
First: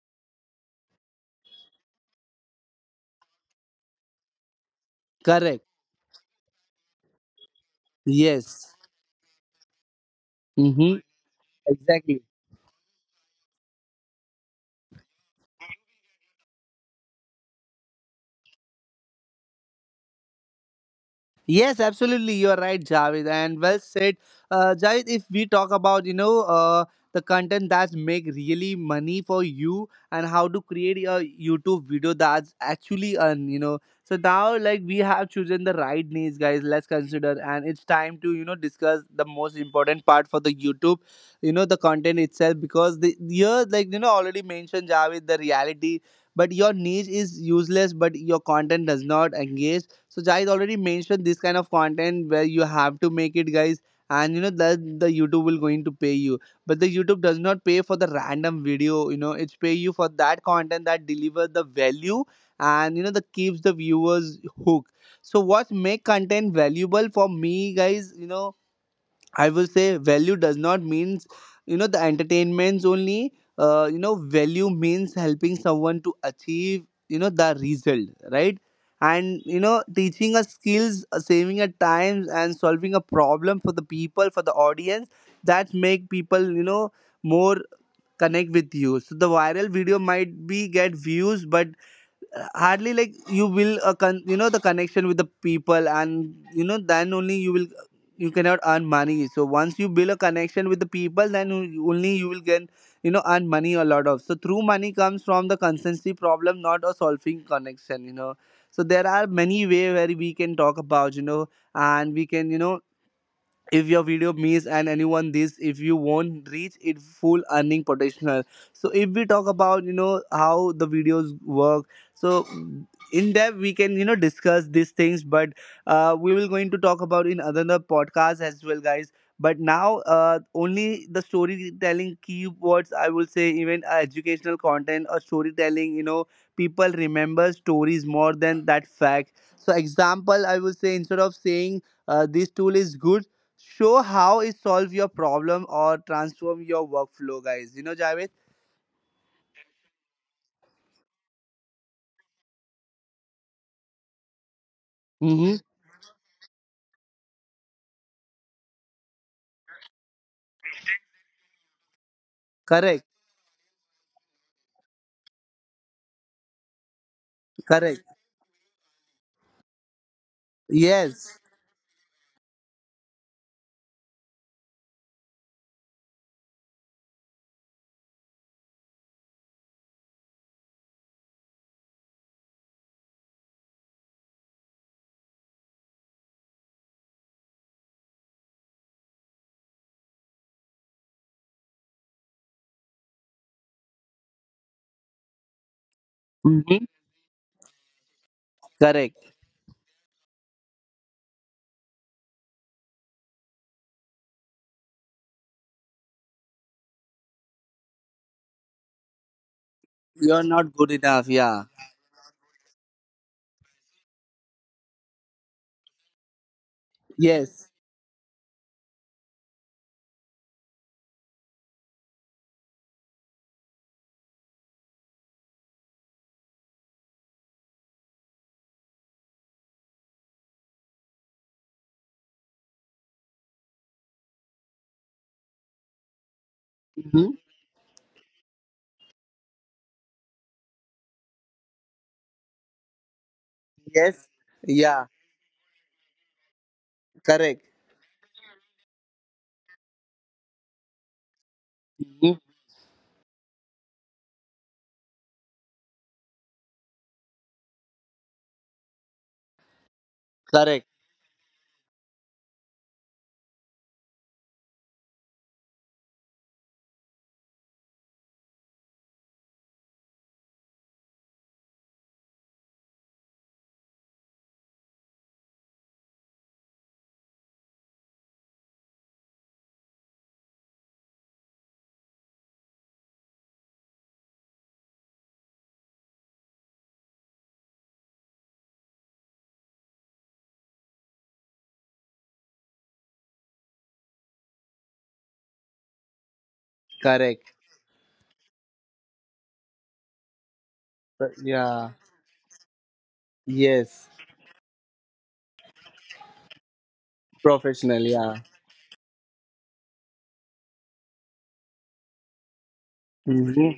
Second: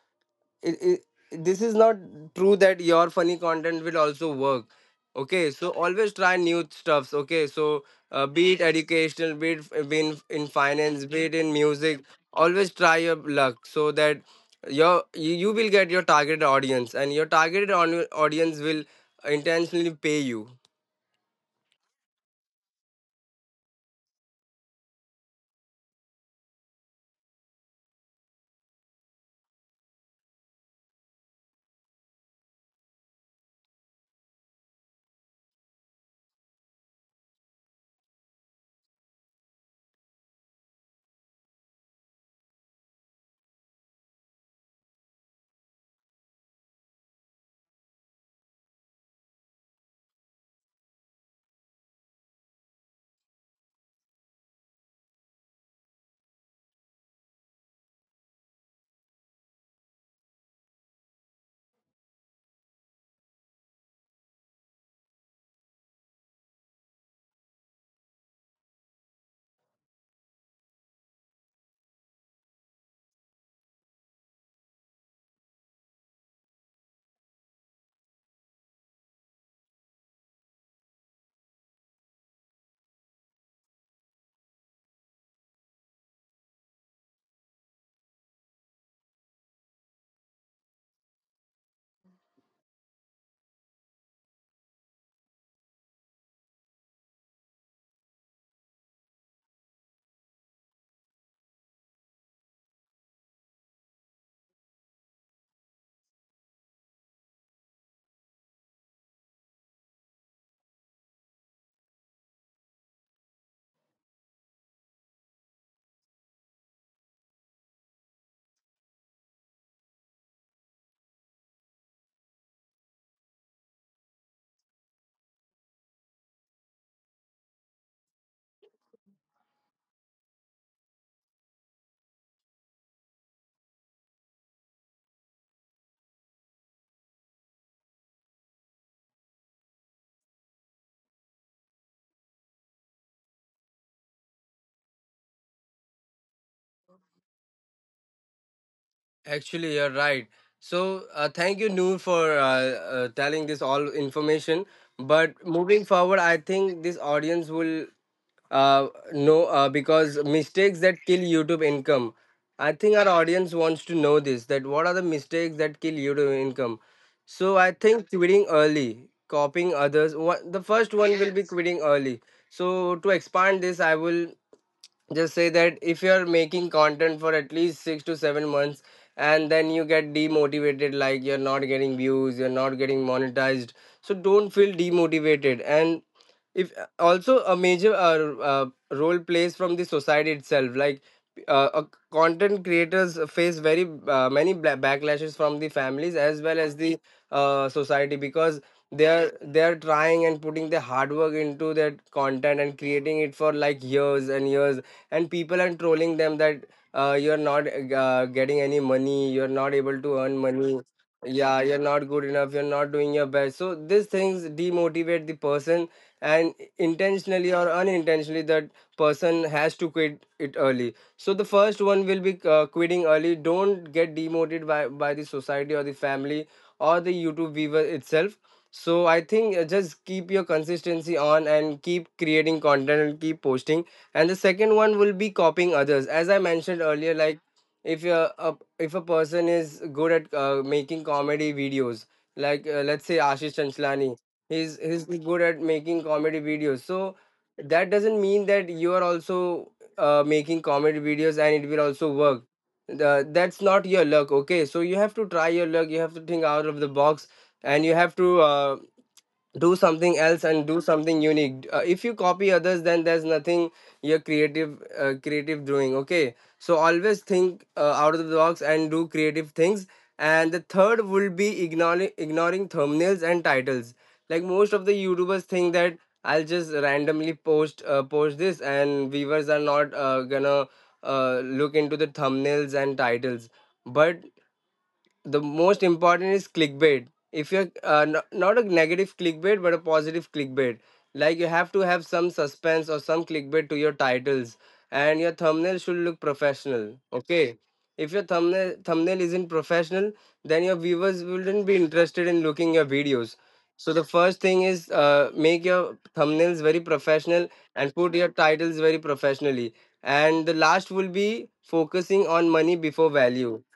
[SPEAKER 2] it, it, this is not true that your funny content will also work. Okay,
[SPEAKER 1] correct,
[SPEAKER 2] so always try new stuffs. Okay, so uh, be it
[SPEAKER 1] yes.
[SPEAKER 2] educational, be it be in, in
[SPEAKER 1] Mm-hmm.
[SPEAKER 2] finance, be it in music,
[SPEAKER 1] Exactly.
[SPEAKER 2] always try your luck so that your you, you will get your targeted audience, and your targeted on, audience will intentionally pay you.
[SPEAKER 1] Yes, absolutely. You are right, Javed, and well said, uh, Javed. If we talk about, you know, uh, the content that make really money for you and how to create a YouTube video that's actually earn, you know. So now, like we have chosen the right niche, guys. Let's consider, and it's time to, you know, discuss the most important part for the YouTube, you know, the content itself because the here, like, you know, already mentioned, Javed, the reality. But your niche is useless, but your content does not engage. So guys, already mentioned this kind of content where you have to make it, guys, and you know that the YouTube will going to pay you. But the YouTube does not pay for the random video, you know. It's pay you for that content that deliver the value, and you know that keeps the viewers hooked. So what make content valuable for me, guys, you know, I will say value does not means, you know, the entertainments only. Uh, you know, value means helping someone to achieve, you know, the result, right? And you know, teaching us skills, uh, saving at times, and solving a problem for the people, for the audience, that make people, you know, more connect with you. So the viral video might be get views, but hardly like you will uh, con- you know, the connection with the people, and you know then only you will, you cannot earn money. So once you build a connection with the people, then you- only you will get, you know, earn money a lot of. So through money comes from the consistency problem, not a solving connection, you know. So there are many way where we can talk about, you know, and we can, you know, if your video miss and anyone this, if you won't reach it full earning potential. So if we talk about, you know, how the videos work, so in depth we can, you know, discuss these things. But uh, we will going to talk about in another podcast as well, guys. But now uh, only the storytelling keywords, I will say, even uh, educational content or storytelling, you know, people remember stories more than that fact. So example I will say, instead of saying uh, this tool is good, show how it solve your problem or transform your workflow, guys, you know, Javed.
[SPEAKER 2] Actually, you're right. So uh, thank you, Noor, for uh, uh, telling this all information. But
[SPEAKER 1] Mm-hmm.
[SPEAKER 2] moving forward, I think this audience will Uh, no, uh, because mistakes that kill YouTube income. I think
[SPEAKER 1] Correct,
[SPEAKER 2] our audience wants to know this, that what are the mistakes that kill YouTube income? So I
[SPEAKER 1] correct,
[SPEAKER 2] think quitting early, copying others. What, the first one will
[SPEAKER 1] yes.
[SPEAKER 2] be quitting early. So to expand this, I will just say that if you're making content for at least six to seven months and then you get demotivated, like you're not getting views, you're not getting monetized. So don't feel demotivated. And if also a major uh, uh, role plays from the society itself, like, uh, uh, content creators face very uh, many bla- backlashes from the families as well as
[SPEAKER 1] Mm-hmm.
[SPEAKER 2] the uh, society because they are
[SPEAKER 1] Correct.
[SPEAKER 2] they are trying and putting their hard work into their content and creating it for like years and years, and people are trolling them that uh, you're not uh, getting any money, you're not able to earn
[SPEAKER 1] You're not
[SPEAKER 2] money.
[SPEAKER 1] good enough,
[SPEAKER 2] Yeah,
[SPEAKER 1] yeah.
[SPEAKER 2] you're not good enough, you're not doing your best. So these things demotivate the person, and intentionally
[SPEAKER 1] Yes.
[SPEAKER 2] or unintentionally that person has to quit it early. So the first one will be uh, quitting early. Don't get demoted by by the society or the family or the YouTube viewer itself. So I think uh, just keep your consistency on and keep creating content and keep posting. And the second one will be copying others, as I mentioned earlier.
[SPEAKER 1] Mm-hmm.
[SPEAKER 2] Like, if you're a, if a person is good at uh, making comedy videos, like, uh, let's say Ashish Chanchlani,
[SPEAKER 1] Yes,
[SPEAKER 2] he's
[SPEAKER 1] yeah,
[SPEAKER 2] he's good at making comedy videos. So
[SPEAKER 1] correct.
[SPEAKER 2] that doesn't mean that you are also uh, making comedy videos and it will also
[SPEAKER 1] Mm-hmm.
[SPEAKER 2] work. The, that's not your luck. Okay, so you have to try your luck, you have to think out of the box, and you have to uh, do something else and do
[SPEAKER 1] Correct.
[SPEAKER 2] something unique. Uh, if you copy others, then there's nothing you're creative. Uh, creative doing. Okay, so always think uh, out of the box and do creative things. And the third will be ignoring ignoring thumbnails and titles. Like, most of the YouTubers think that I'll just randomly post uh, post this, and viewers are not uh, gonna uh, look into the thumbnails and titles. But the most important is clickbait. If you're uh, n- not a negative clickbait, but a positive clickbait. Like, you have to have some suspense or some clickbait to your titles, and your thumbnail should look professional.
[SPEAKER 1] Correct.
[SPEAKER 2] Okay, if your thumbnail thumbnail isn't professional, then your viewers
[SPEAKER 1] But
[SPEAKER 2] wouldn't be
[SPEAKER 1] yeah,
[SPEAKER 2] interested in looking your videos. So the
[SPEAKER 1] yes,
[SPEAKER 2] first thing is, uh, make your thumbnails very professional and
[SPEAKER 1] professional,
[SPEAKER 2] put your
[SPEAKER 1] yeah.
[SPEAKER 2] titles very professionally. And the last will be focusing on money before value.
[SPEAKER 1] Mm-hmm.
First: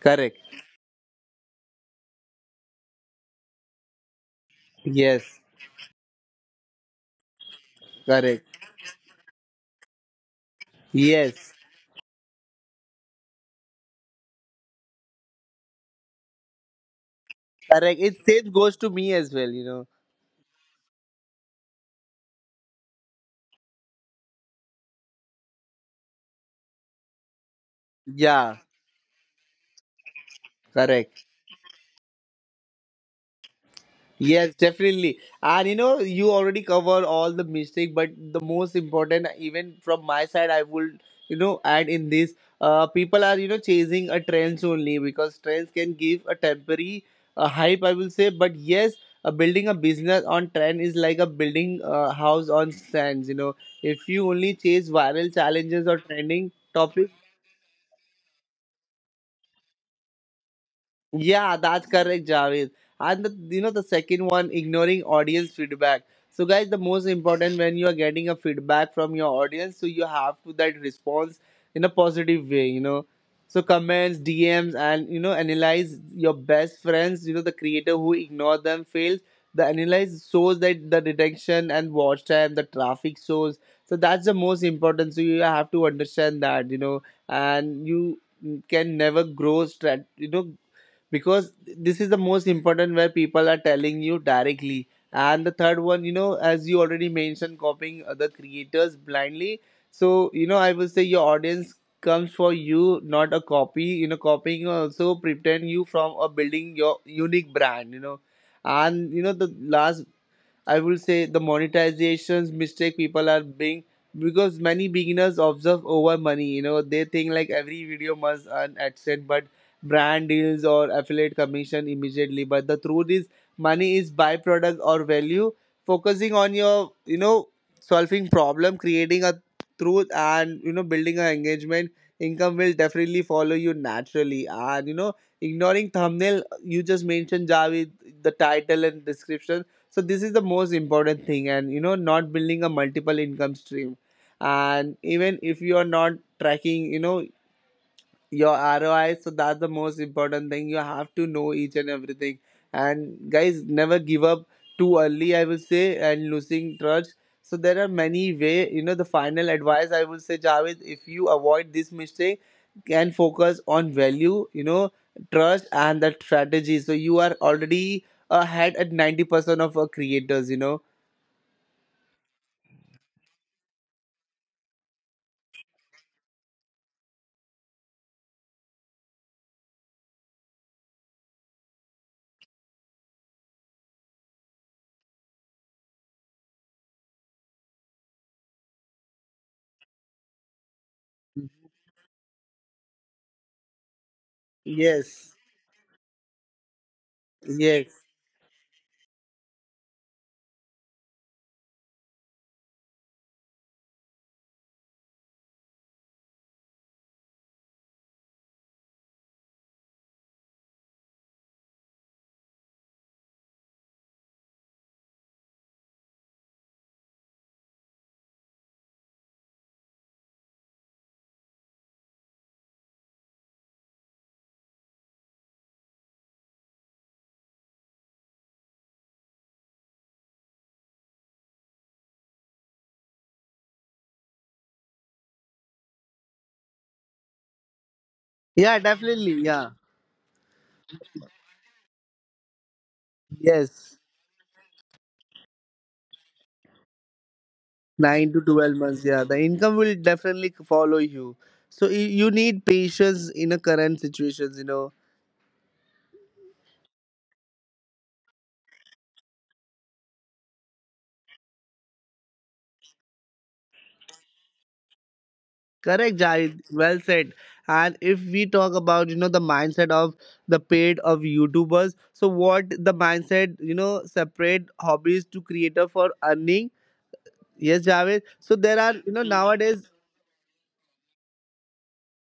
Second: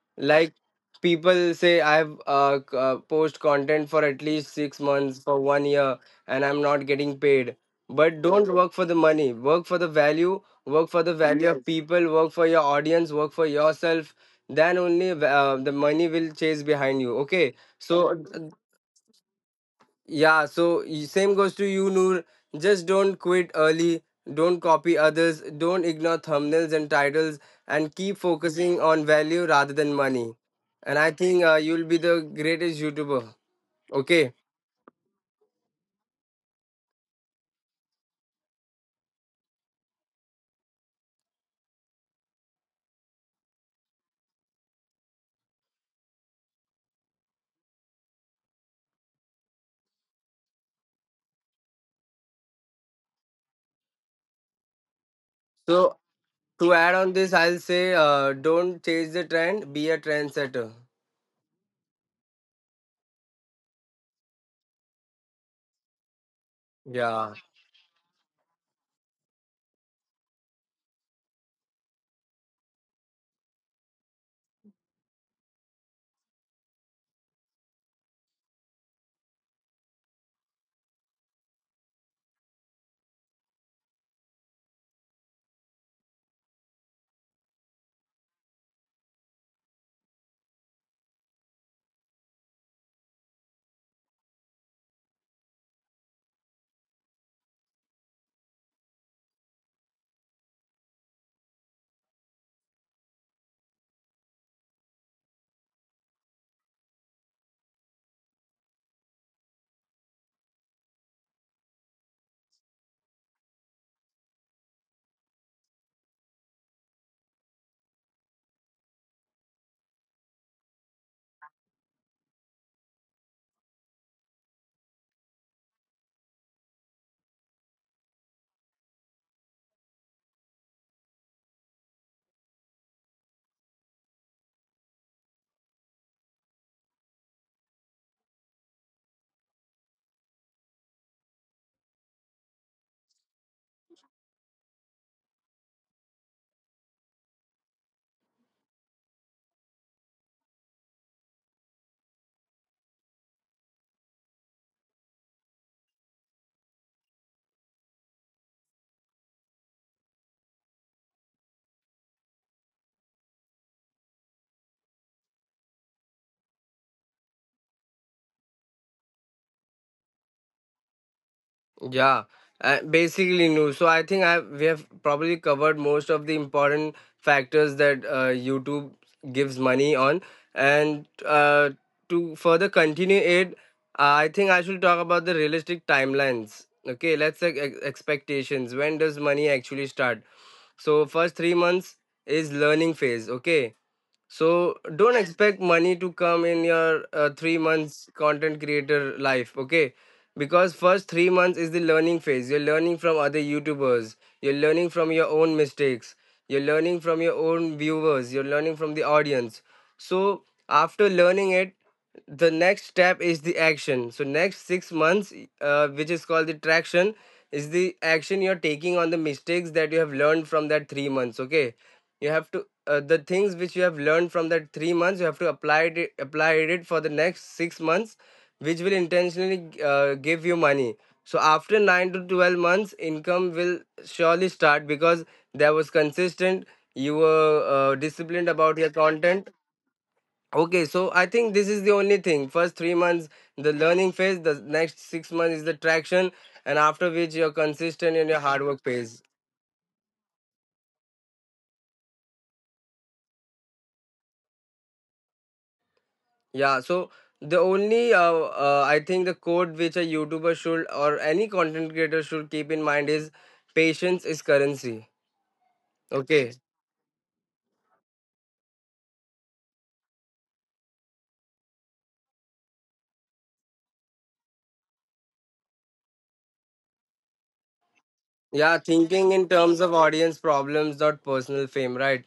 [SPEAKER 1] Correct,
[SPEAKER 2] Like, people say, I've uh, c- uh, post content for at least six months for
[SPEAKER 1] yes,
[SPEAKER 2] one year and I'm not getting paid. But
[SPEAKER 1] correct,
[SPEAKER 2] don't work for the money, work for the value, work for the value
[SPEAKER 1] yes.
[SPEAKER 2] of Yes. people, work for your audience, work for yourself. Then only uh, the money will chase behind you. Okay,
[SPEAKER 1] Correct, it
[SPEAKER 2] so
[SPEAKER 1] same goes to me as well, you know.
[SPEAKER 2] yeah, so y- same goes to you, Noor. Just don't quit early. Don't copy others. Don't ignore thumbnails and titles, and keep
[SPEAKER 1] Yeah,
[SPEAKER 2] focusing on value rather than money. And I
[SPEAKER 1] correct.
[SPEAKER 2] think uh, you'll be the greatest YouTuber. Okay.
[SPEAKER 1] Yes, definitely. And you know, you already cover all the mistake, but the most important, even from my side, I would, you know, add in this. Uh, people are, you know, chasing a trends only because trends can give a temporary uh, hype, I will say. But yes, uh, building a business on trend is like a building a house on sands. You know, if you only chase viral challenges or
[SPEAKER 2] So
[SPEAKER 1] trending
[SPEAKER 2] to add
[SPEAKER 1] topics,
[SPEAKER 2] on this, I'll say, uh, don't chase the trend. Be a trendsetter.
[SPEAKER 1] yeah, that's correct, Javed. And the, you know, the second one, ignoring audience feedback. So guys, the most
[SPEAKER 2] Yeah.
[SPEAKER 1] important when you are getting a feedback from your audience, so you have to that response in a positive way, you know. So comments, D Ms, and you know analyze your best friends. You know, the creator who ignore them fails. The analyze shows that the detection and watch time, the traffic shows. So that's the most important. So you have to understand that, you know, and you can never grow strat, you know, because this is the most important where people are telling you directly. And the third one, you know, as you already mentioned, copying other creators blindly. So you know, I will say, your audience comes for you, not a copy, you know. Copying also pretend you from a building your unique brand, you know. And you know, the last I will say, the monetizations mistake people are being because many beginners observe over money. You know, they think like every video must earn AdSense, but brand deals or affiliate commission immediately. But the truth is, money is byproduct or value. Focusing on your, you know, solving problem, creating a truth, and you know, building an engagement, income will definitely follow you naturally. And you know, ignoring thumbnail, you just mentioned, Javid, the title and description, so this is the most important thing. And you know, not building a multiple income stream, and even if you are not tracking, you know, your R O I. So that's the most important thing. You have to know each and everything. And guys, never give up too early, I will say, and losing trust. So there are many way. You know, the final advice I will say, Javed, if you avoid this mistake, can focus on value, you know, trust and that strategy. So you are already ahead at ninety percent of our creators, you know.
[SPEAKER 2] Yeah, uh, basically new. So I think I we have probably covered most of the important factors that uh, YouTube gives money on, and uh, to further continue it, uh, I think I should talk about the realistic timelines. Okay, let's say ex- expectations. When does money actually start? So first three months is learning phase. Okay, so don't
[SPEAKER 1] Yes.
[SPEAKER 2] expect money to come in your uh, three
[SPEAKER 1] Yes.
[SPEAKER 2] months content creator life, okay? Because first three months is the learning phase. You're learning from other YouTubers. You're learning from your own mistakes. You're learning from your own viewers. You're learning from the audience. So after learning it, the next step is the action. So next six months, uh, which is called the traction, is the action you're taking on the mistakes that you have learned from that three months. Okay, you have to uh, the things which you have learned from that three months you have to apply it apply it for the next six months, which will intentionally uh, give you money. So after nine to twelve months income will surely start because that was consistent, you were uh, disciplined about
[SPEAKER 1] Yeah,
[SPEAKER 2] your
[SPEAKER 1] definitely.
[SPEAKER 2] content.
[SPEAKER 1] Yeah.
[SPEAKER 2] Okay, so I think this is the only thing. First three months the
[SPEAKER 1] Yes.
[SPEAKER 2] learning phase, the next six months is the traction, and after which you're consistent in
[SPEAKER 1] Nine
[SPEAKER 2] your
[SPEAKER 1] to
[SPEAKER 2] hard
[SPEAKER 1] twelve
[SPEAKER 2] work
[SPEAKER 1] months,
[SPEAKER 2] phase.
[SPEAKER 1] yeah. The income will definitely follow you. So you, you need patience in a current situations, you know.
[SPEAKER 2] Yeah, so the only uh, uh, I think the code which a YouTuber should or any content creator should keep in mind is patience is currency.
[SPEAKER 1] Correct,
[SPEAKER 2] Okay.
[SPEAKER 1] Jai. Well said. And if we talk about, you know, the mindset of the paid of YouTubers, so what the mindset, you know, separate hobbies to creator for earning. Yes, Javed. So
[SPEAKER 2] Yeah,
[SPEAKER 1] there are, you know,
[SPEAKER 2] thinking in terms
[SPEAKER 1] nowadays,
[SPEAKER 2] of audience problems, not personal fame, right?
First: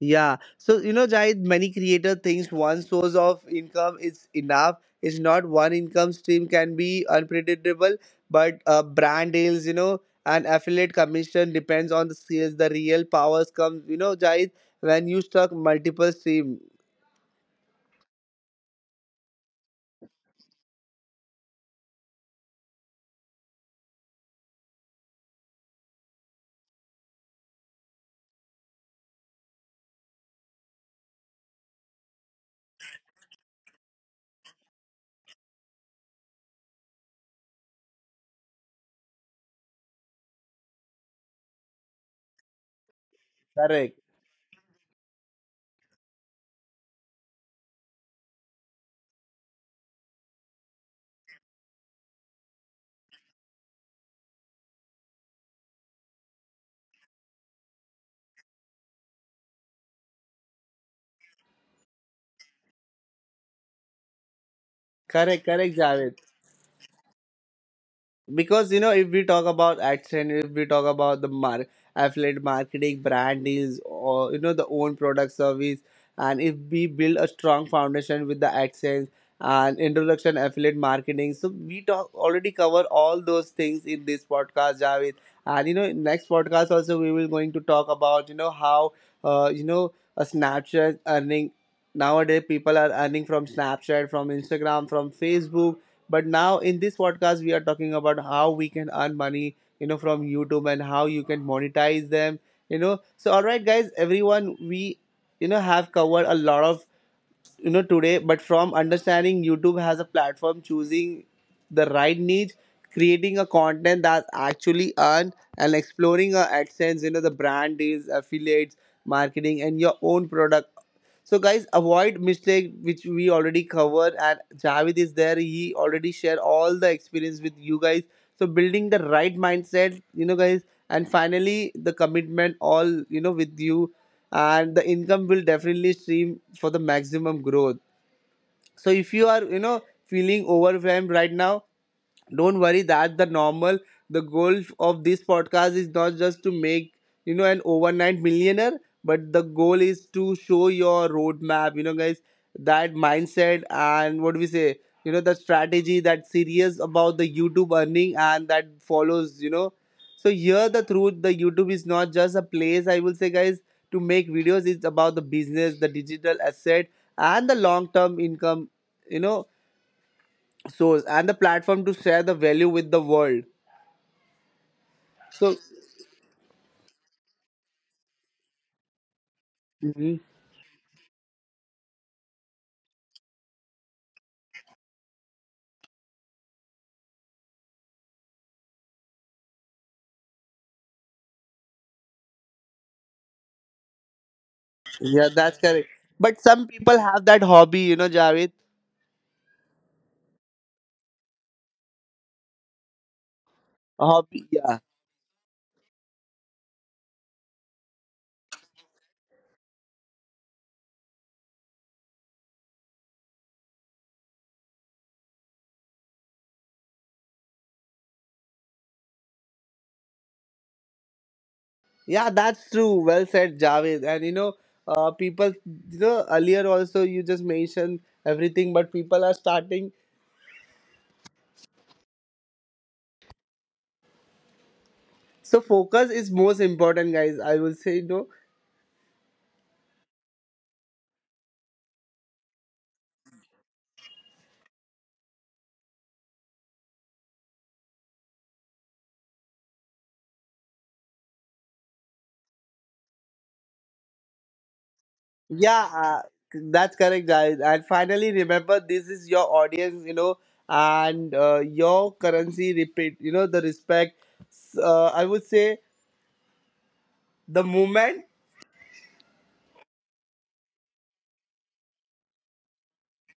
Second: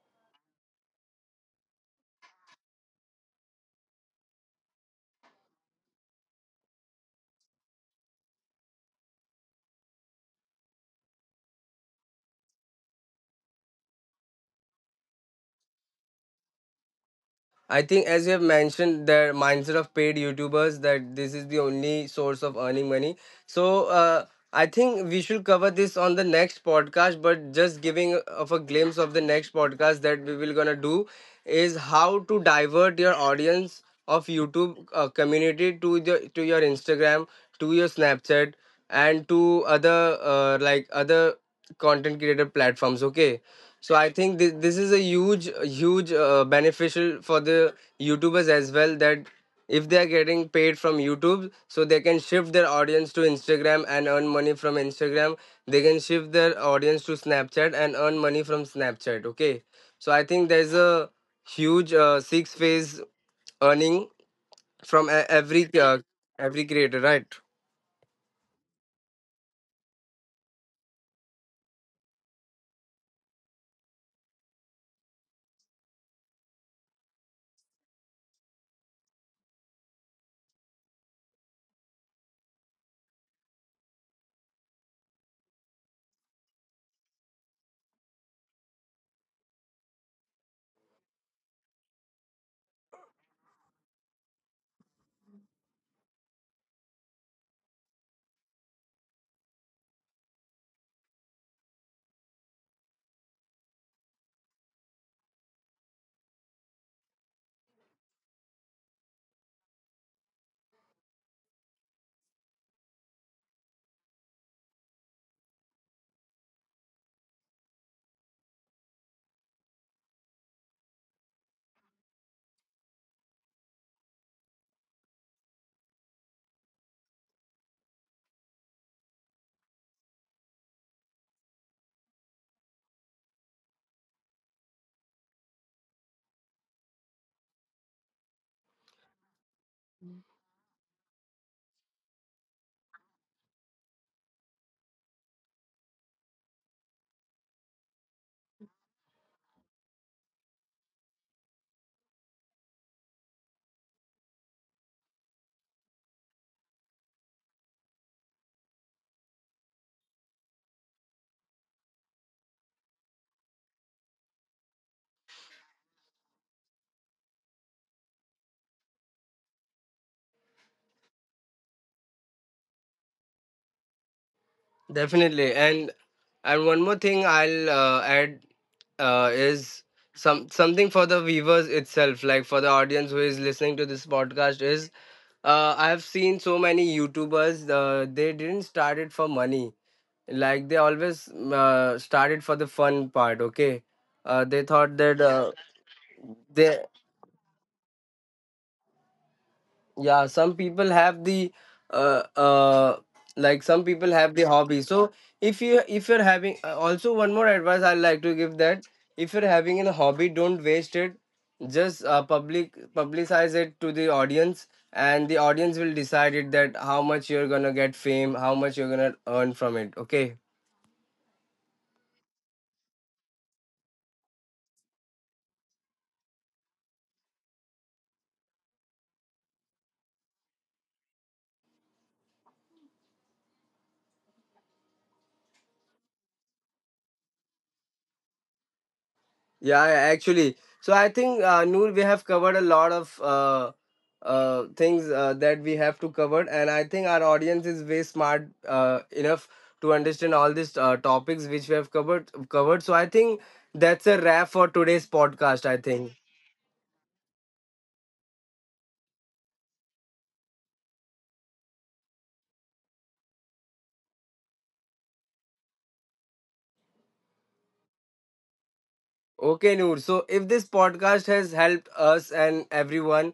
[SPEAKER 1] yeah. So you know, Jai, many creator thinks one source of income is enough. It's not, one income stream can be unpredictable, but uh, brand deals, you know, and affiliate commission depends on the sales. The real powers comes, you know, Jai, when you stuck multiple stream.
[SPEAKER 2] I think as you have mentioned the mindset of paid YouTubers, that this is the only source of earning money. So uh, I think we should cover this on the next podcast. But just giving of a glimpse of the next podcast that we will gonna do is how to divert your audience of YouTube uh, community to the to your Instagram, to your Snapchat, and to other uh, like other content creator platforms. Okay, so
[SPEAKER 1] Correct.
[SPEAKER 2] I think thi- this is a huge, huge uh, beneficial for the YouTubers as well, that if they are getting paid from YouTube, so they can shift their audience to Instagram and earn money from Instagram. They can shift their audience to Snapchat and earn money from Snapchat. Okay, so I think there's a huge uh, six phase earning from e-
[SPEAKER 1] Correct.
[SPEAKER 2] every
[SPEAKER 1] Correct,
[SPEAKER 2] uh,
[SPEAKER 1] Jai.
[SPEAKER 2] every creator, right?
[SPEAKER 1] Because you know, if we talk about action, if we talk about the mar- affiliate marketing, brand deals, or you know the own product service, and if we build a strong foundation with the AdSense and introduction affiliate marketing, so we talk already cover all those things in this podcast, Javed. And you know, in next podcast also, we will going to talk about, you know, how uh, you know a Snapchat earning. Nowadays people are earning from Snapchat, from Instagram, from Facebook. But now in this podcast, we are talking about how we can earn money, you know, from YouTube and how you can monetize them, you know. So, all right, guys, everyone, we, you know, have covered a lot of, you know, today, but from understanding YouTube has a platform, choosing the right niche, creating a content that's actually earned, and exploring uh, AdSense, you know, the brand deals, affiliates, marketing, and your own product. So guys, avoid mistake which we already covered, and Javed is there. He already shared all the experience with you guys. So building the right mindset, you know, guys, and finally the commitment all, you know, with you, and the income will definitely stream for the maximum growth. So if you are, you know, feeling overwhelmed right now, don't worry, that's the normal. The goal of this podcast is not just to make, you know, an overnight millionaire, but the goal is to show your roadmap, you know, guys, that mindset and what do we say, you know, the strategy that's serious about the YouTube earning, and that follows, you know. So here the truth, the YouTube is not just a place I will say, guys, to make videos. It's about the business, the digital asset, and the long term income, you know, source, and the platform to share the value with the world.
[SPEAKER 2] Definitely.
[SPEAKER 1] So
[SPEAKER 2] And and one more thing I'll uh, add uh, is
[SPEAKER 1] mhm.
[SPEAKER 2] some something for the viewers itself, like for the audience who is listening to this podcast, is uh, I've seen so many YouTubers, uh, they didn't start it for money. Like, they always uh, started for the fun part. Okay, uh, they thought that
[SPEAKER 1] Yeah,
[SPEAKER 2] uh,
[SPEAKER 1] that's correct, but some
[SPEAKER 2] they
[SPEAKER 1] people have that hobby, you know, Javed.
[SPEAKER 2] yeah, some people have the uh, uh like some
[SPEAKER 1] A
[SPEAKER 2] people have the
[SPEAKER 1] hobby, yeah.
[SPEAKER 2] hobby. So if you if you're having uh, also one more advice I'd like to give, that if you're having a hobby, don't waste it. Just uh, public publicize it to the audience, and the audience will decide it, that how much you're gonna get fame, how much you're gonna earn from it. Okay.
[SPEAKER 1] Yeah, that's true. Well said, Javed. And you know, uh, people, you know, earlier also you just mentioned everything, but people are starting. So focus is most important, guys. I will say, no.
[SPEAKER 2] Yeah, yeah, actually. So I think uh, Noor, we have covered a lot of uh, uh, things uh, that we have to cover, and I think our audience is way smart uh, enough to understand all these uh, topics which we have covered. Covered. So I think that's a wrap for today's podcast. I
[SPEAKER 1] Yeah,
[SPEAKER 2] think.
[SPEAKER 1] uh, that's correct, guys. And finally, remember, this is your audience, you know, and uh, your currency. Repeat, you know, the respect. S- Uh, I would say the moment.
[SPEAKER 2] Okay, Noor. So if this podcast has helped us and everyone,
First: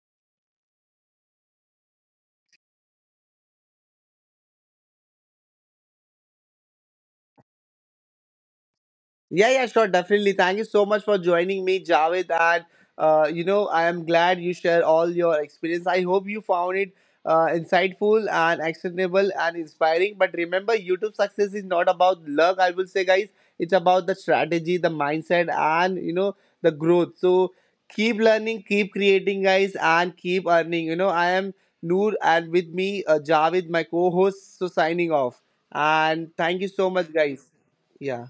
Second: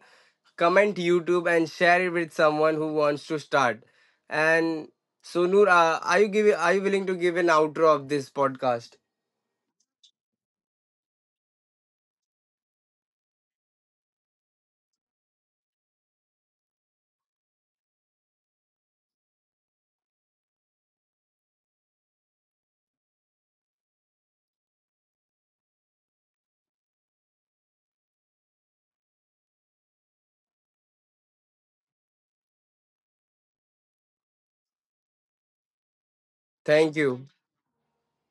[SPEAKER 2] comment YouTube and share it with someone who wants to start. And so Noor, uh, are you give are you willing to give an outro of this podcast?
[SPEAKER 1] Yeah, yeah, sure, definitely. Thank you so much for joining me, Javed. And uh, you know, I am glad you share all your experience. I hope you found it uh, insightful and actionable and inspiring. But remember, YouTube success is not about luck. I will say, guys, it's about the strategy, the mindset, and you know, the growth. So keep learning, keep creating, guys, and keep earning. You know, I am Noor, and with me, uh, Javed, my co-host. So signing off. And thank you so
[SPEAKER 2] Thank
[SPEAKER 1] much,
[SPEAKER 2] you.
[SPEAKER 1] guys. Yeah.